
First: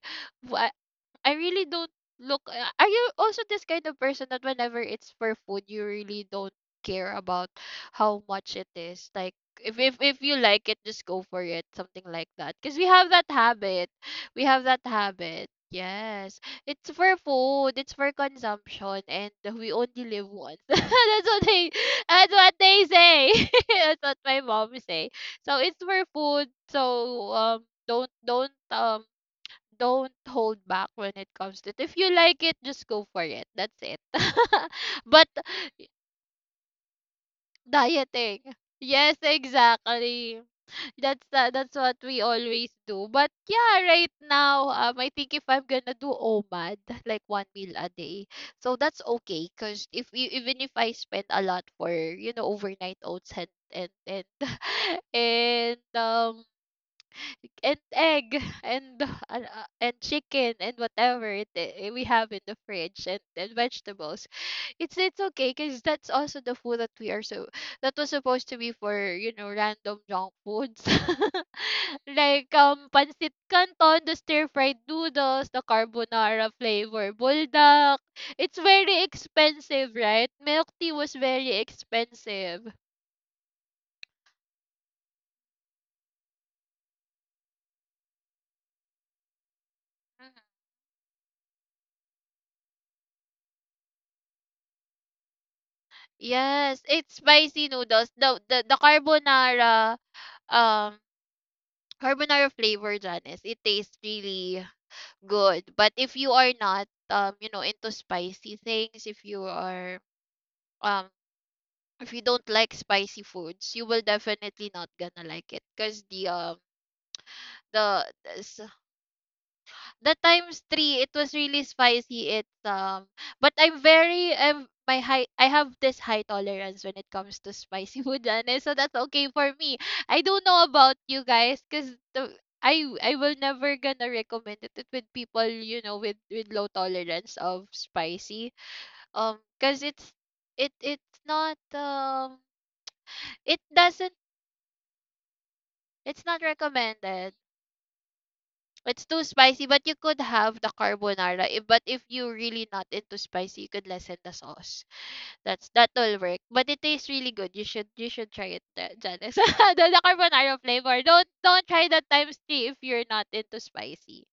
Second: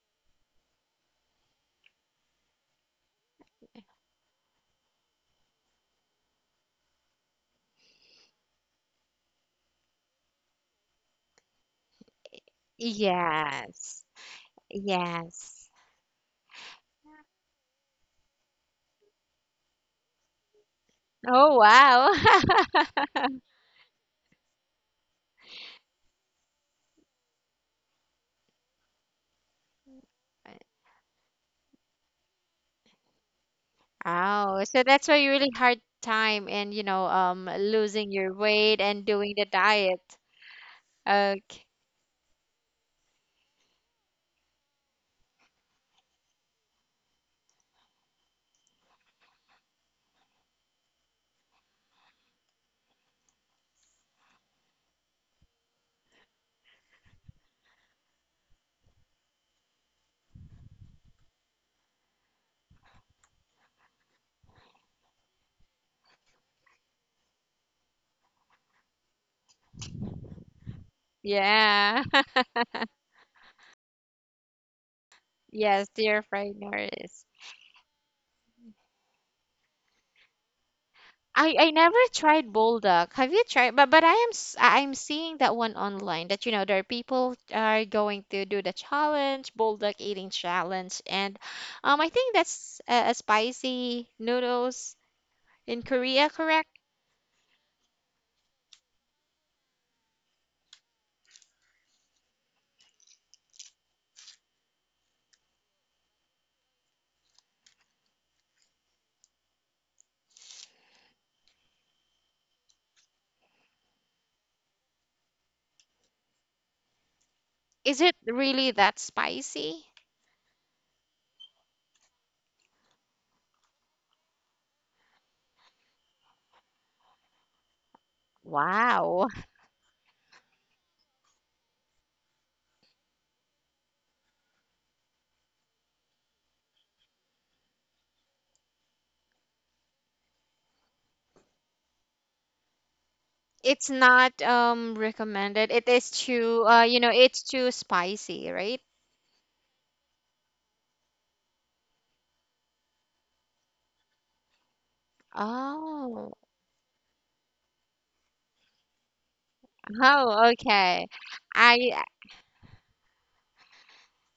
B: I really don't look. Are you also this kind of person that whenever it's for food, you really don't care about how much it is? Like, if you like it, just go for it, something like that. Because we have that habit.
A: Yes.
B: We have that habit.
A: Yes.
B: Yes, it's for food. It's for consumption, and we only live once. That's what
A: Oh,
B: they… That's what
A: wow.
B: they say. That's what my mom say. So it's for food. So don't don't um don't hold back when it comes to it. If you like it, just go for it. That's it.
A: Oh, so that's why
B: But
A: you really hard time in, losing your
B: dieting.
A: weight and
B: Yes,
A: doing the diet.
B: exactly. That's the…
A: Okay.
B: that's what we always do. But yeah, right now, I think if I'm gonna do OMAD, like one meal a day, so that's okay. Cause if you… even if I spend a lot for you know overnight oats and and and um and egg, and and chicken and whatever we have in the fridge, and vegetables, it's okay because that's also the food that we are so… that was supposed to be for you know random junk foods.
A: Yeah.
B: Like pancit canton, the stir fried noodles, the
A: Yes, dear fried
B: carbonara flavor
A: Norris.
B: buldak. It's very expensive, right? Milk tea was
A: I
B: very
A: I never tried
B: expensive.
A: bulldog. Have you tried? But I am s- I- I'm seeing that one online that, there are people are going to do the challenge, bulldog eating
B: Mhm.
A: challenge, and I think that's a spicy noodles in Korea, correct?
B: Yes, it's spicy noodles. The carbonara um carbonara flavor dyan, it tastes really good. But if you are not you know into spicy things, if you are um if you don't like spicy foods, you will definitely not gonna like it because the
A: Is
B: the
A: it
B: the s-
A: really that spicy?
B: that times three, it was really spicy. It's but I'm very… I'm my high… I have this high tolerance when it comes to spicy food, and so that's
A: Wow.
B: okay for me. I don't know about you guys, because the… I will never gonna recommend it, it with people you know with low tolerance of spicy, because it's… it it's not it
A: It's
B: doesn't
A: not recommended. It is
B: It's not
A: too,
B: recommended.
A: it's too spicy, right?
B: It's too spicy, but you could have the carbonara. But if you really not into spicy, you could lessen the sauce. That's that will
A: Oh,
B: work. But it tastes really good. You should try it, Janice. The
A: oh,
B: carbonara flavor.
A: okay.
B: Don't try
A: I
B: that times three if you're not into spicy.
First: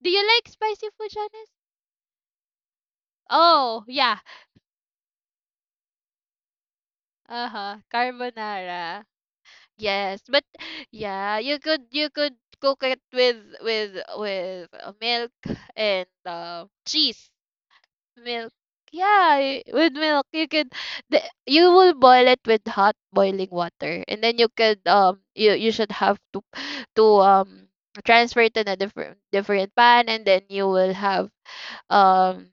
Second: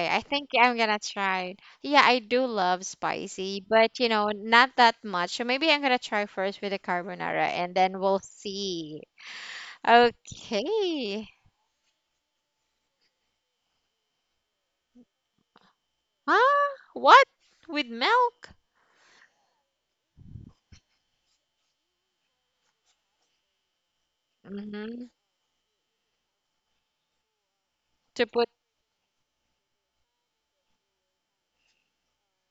B: Do
A: I
B: you like
A: think I'm
B: spicy
A: gonna
B: food, Janice?
A: try. Yeah, I do love spicy,
B: Oh
A: but,
B: yeah.
A: not that much. So maybe I'm gonna try first with the
B: Uh
A: carbonara,
B: huh.
A: and then we'll see.
B: Carbonara. Yes, but
A: Okay.
B: yeah, you could cook it with milk and
A: Huh? What?
B: cheese.
A: With
B: Milk.
A: milk?
B: Yeah, with milk you could… the, you will boil it with hot boiling water and then you could
A: Mm-hmm.
B: you should have to… to
A: To
B: transfer
A: put,
B: it in a different pan and then you will have um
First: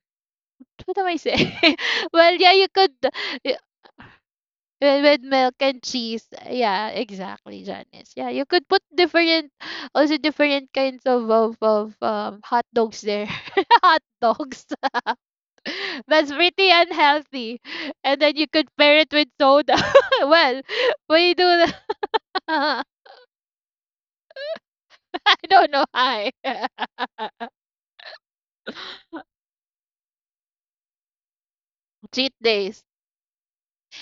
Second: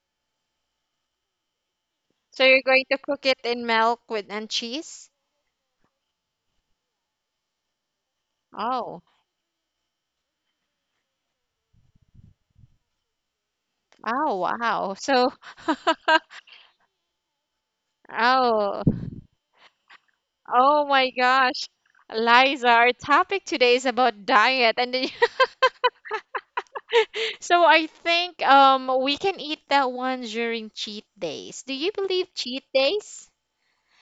B: what am I saying? Well,
A: so
B: yeah,
A: you're
B: you
A: going
B: could
A: to cook it
B: y-
A: in milk with and
B: with
A: cheese?
B: milk and cheese. Yeah, exactly, Janice. Yeah, you could put
A: Oh.
B: different… also different kinds of hot dogs there. Hot
A: Oh,
B: dogs.
A: wow. So,
B: That's pretty unhealthy. And then you could
A: oh,
B: pair it with soda. Well,
A: oh my
B: we do
A: gosh.
B: that.
A: Liza,
B: I
A: our topic today is about diet, and then.
B: don't know why.
A: So I think we can eat that one during cheat days. Do you believe
B: Cheat
A: cheat
B: days.
A: days?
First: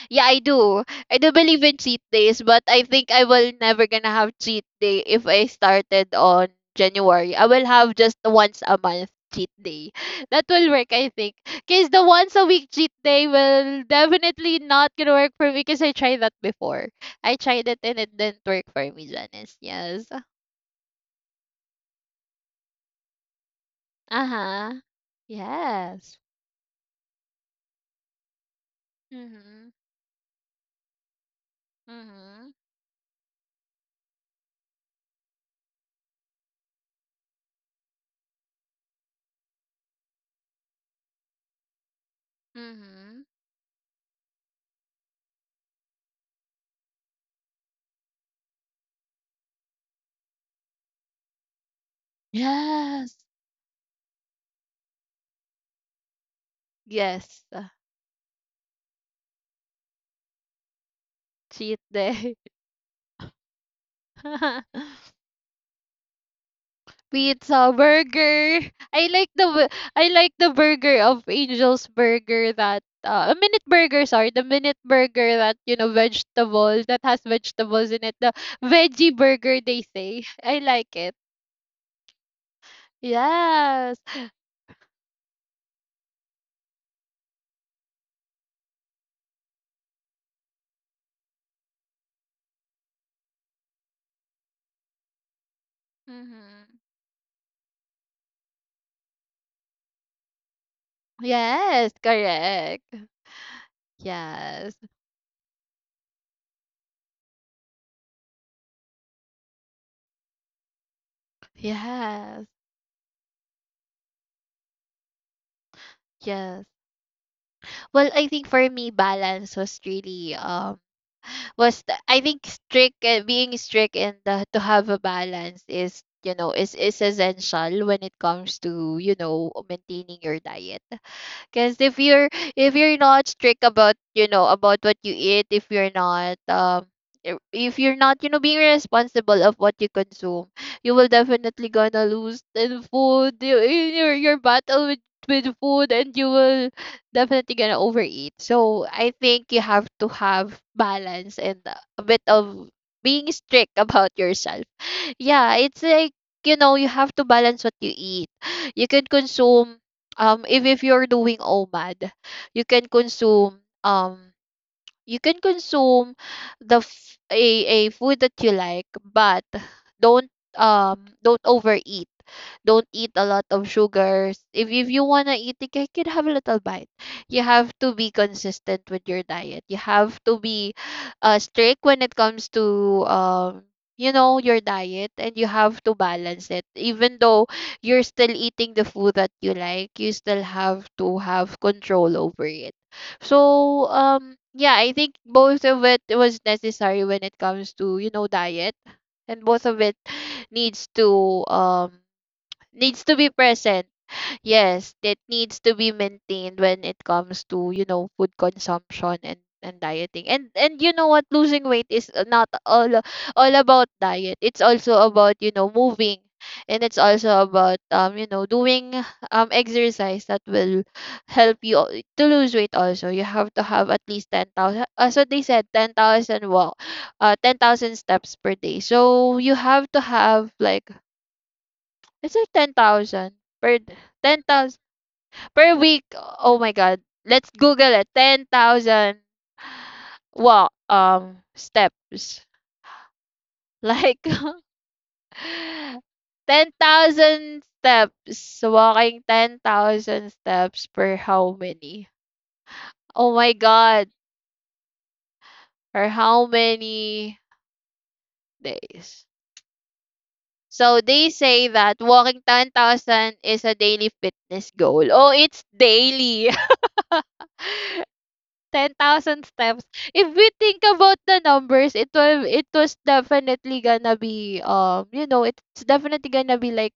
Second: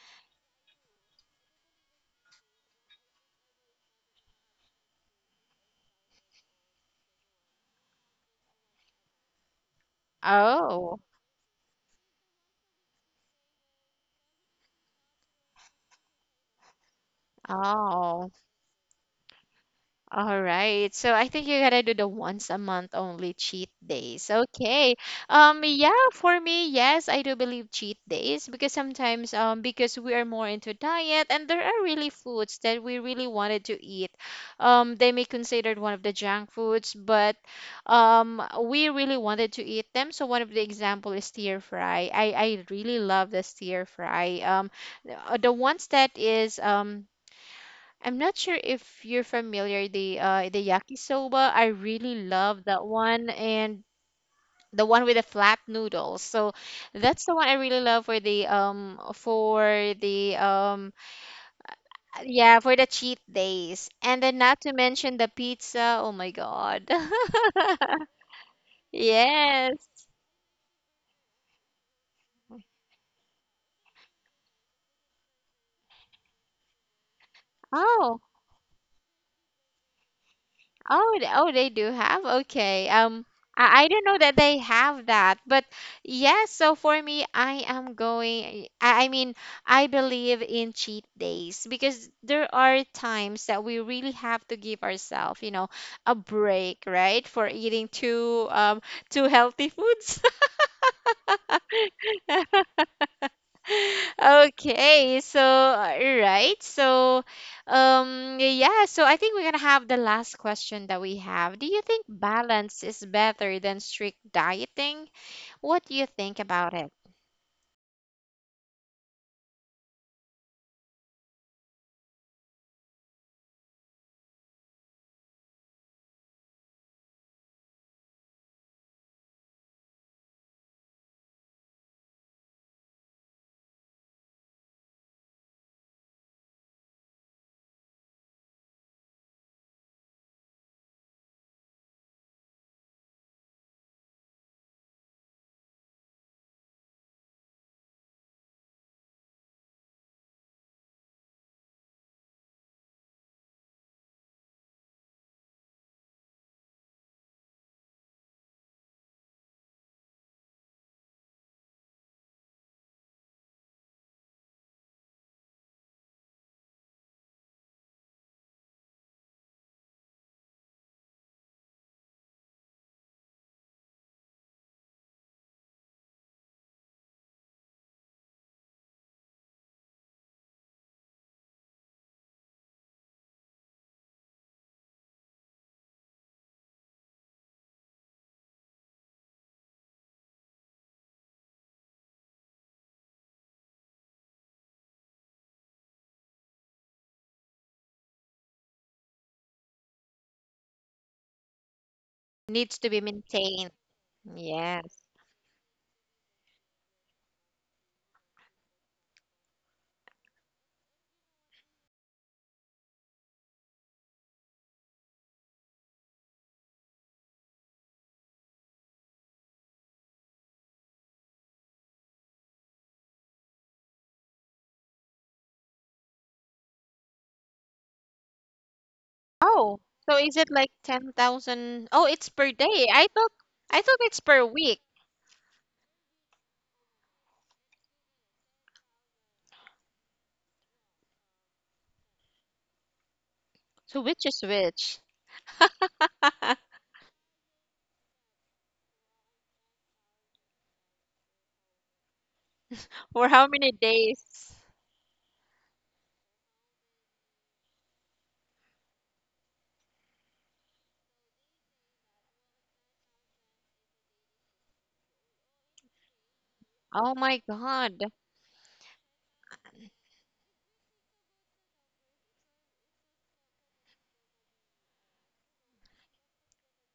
B: Yeah, I do. I do believe in cheat days, but I think I will never gonna have cheat day if I started on January. I will have just once a month cheat day. That will work,
A: Oh,
B: I think. Cause the once a week cheat day will definitely not gonna work for me, because I tried that before. I tried it and it
A: oh,
B: didn't work for me, Janice. Yes.
A: all right. So I think you gotta do the once a month only cheat days.
B: Uh-huh.
A: Okay. Yeah,
B: Yes.
A: for me, yes, I do believe cheat days because sometimes,
B: Mhm.
A: because we are more into diet and there are really
B: Mhm.
A: foods that we really wanted to eat. They may considered one of the junk foods, but we really wanted to eat them. So one of the example is stir fry. I really
B: Mhm.
A: love the stir fry. The the ones that is, I'm not sure if you're familiar, the the yakisoba. I really love that
B: Yes.
A: one, and the one with the flat noodles. So that's the
B: Yes.
A: one I really love the um
B: Cheat day.
A: yeah, for the cheat days. And then not to mention the pizza. Oh my God.
B: Pizza burger. I like the
A: Yes.
B: I like the burger of Angel's Burger that a minute burger, sorry, the minute burger that you know vegetable that has vegetables in it.
A: Oh.
B: The veggie burger, they say. I like it.
A: Oh, they do have. Okay. I
B: Yes.
A: don't know that they have that, but yes. So for me, I mean, I believe in cheat days because there are times that we really have to give ourselves, a
B: Mhm.
A: break, right, for eating too healthy foods.
B: Yes, correct. Yes.
A: Okay, so, right. So, yeah, so I think we're gonna have the last question that we have. Do you think
B: Yes,
A: balance is better than strict dieting? What do you think
B: yes.
A: about it?
B: Well, I think for me, balance was really was the… I think strict being strict and the, to have a balance is you know is essential when it comes to you know maintaining your diet. Because if you're… if you're not strict about you know about what you eat, if you're not if you're not you know being responsible of what you consume, you will definitely gonna lose in food. You, in your battle with food, and you will definitely gonna overeat. So I think you have to have balance and a bit of being strict about yourself. Yeah, it's like you know you have to balance what you eat. You can consume if you're doing OMAD, you can consume um you can consume a food that you like but don't don't overeat, don't eat a lot of sugars. If you want to eat you can have a little bite. You have to be consistent with your diet, you have to be strict when it comes to you know your diet, and you have to balance it even though you're still eating the food that you like, you still have to have control over it. So yeah, I think both of it was necessary when it comes to, you know, diet. And both of it needs to um
A: Needs to
B: needs
A: be
B: to be
A: maintained.
B: present. Yes,
A: Yes.
B: that needs to be maintained when it comes to, you know, food consumption and dieting. And you know what, losing weight is not all all about diet. It's also about, you know, moving. And it's also about you know, doing exercise that will help you to lose weight also. You have to have at least 10,000, as what they said, 10,000 walk, 10,000 steps per day. So you
A: Oh,
B: have to
A: so is
B: have
A: it like
B: like…
A: 10,000? Oh, it's
B: it's like
A: per day. I thought
B: 10,000 per…
A: I thought it's per
B: 10,000
A: week.
B: per week, oh my god. Let's Google it. 10,000 what steps.
A: So
B: Like
A: which is which?
B: 10,000 steps. Walking 10,000 steps per how many?
A: For
B: Oh
A: how
B: my
A: many
B: god.
A: days?
B: For how many days? So they say that walking 10,000 is a daily fitness goal. Oh, it's daily.
A: Oh my God.
B: 10,000 steps, if we think about the numbers, it will… it was definitely gonna be you know it's definitely gonna be like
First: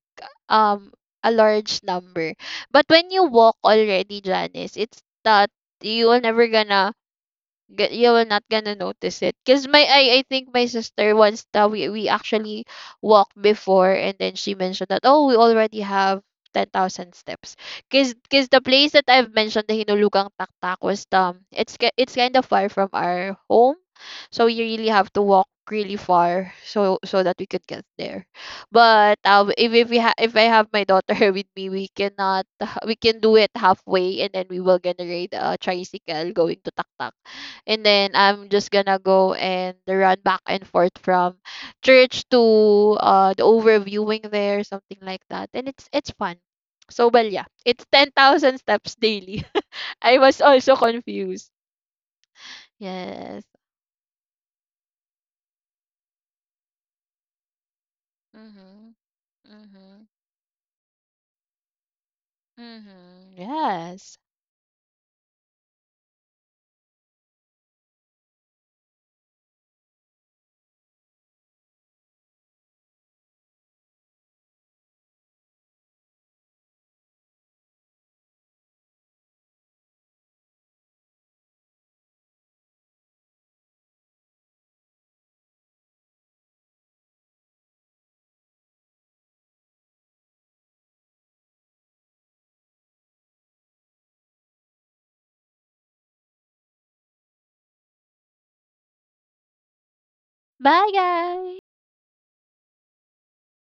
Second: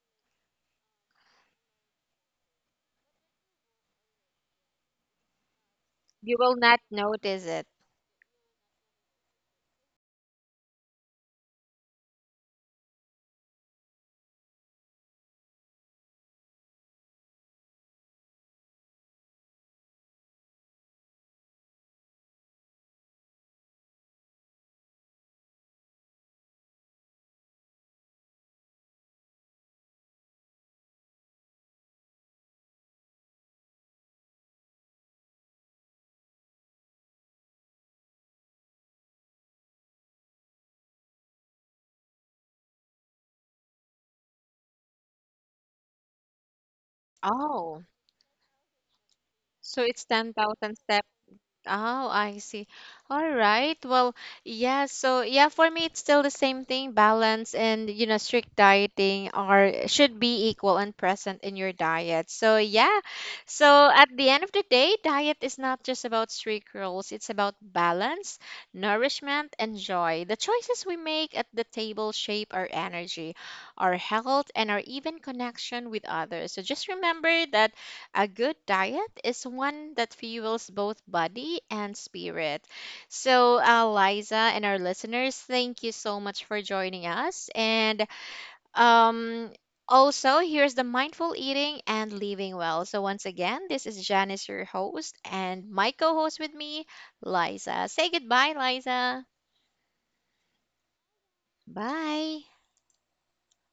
B: um a large number. But when you walk already, Janice, it's that you will
A: You
B: never
A: will not
B: gonna
A: notice it.
B: you will not gonna notice it, because my… I think my sister once that we actually walked before, and then she mentioned that oh we already have 10,000 steps, because the place that I've mentioned, the Hinulugang Taktak, was it's it's kind of far from our home, so we really have to walk really far so so that we could get there. But if we if I have my daughter with me, we cannot… we can do it halfway and then we will gonna ride a tricycle going to Taktak, and then I'm just gonna go and run back and forth from church to the overviewing there, something like that. And it's fun. So well yeah,
A: Oh.
B: it's 10,000 steps daily.
A: So it's
B: I was
A: 10,000
B: also
A: steps.
B: confused.
A: Oh, I see. All
B: Yes.
A: right. Well, yeah. So, yeah, for me, it's still the same thing. Balance and, strict
B: Hmm.
A: dieting are
B: Hmm.
A: should be equal and present in your diet. So, yeah.
B: Hmm.
A: So, at
B: Yes.
A: the end of the day, diet is not just about strict rules. It's about balance, nourishment, and joy. The choices we make at the table shape our energy, our health, and our even connection with others. So, just remember that a good diet is one that fuels both body and spirit. So, Liza and our listeners, thank you so much for joining us. And, um, also, here's the mindful eating and living well. So, once again, this is Janice, your host, and my co host with me, Liza. Say goodbye, Liza.
B: Bye guys.
A: Bye.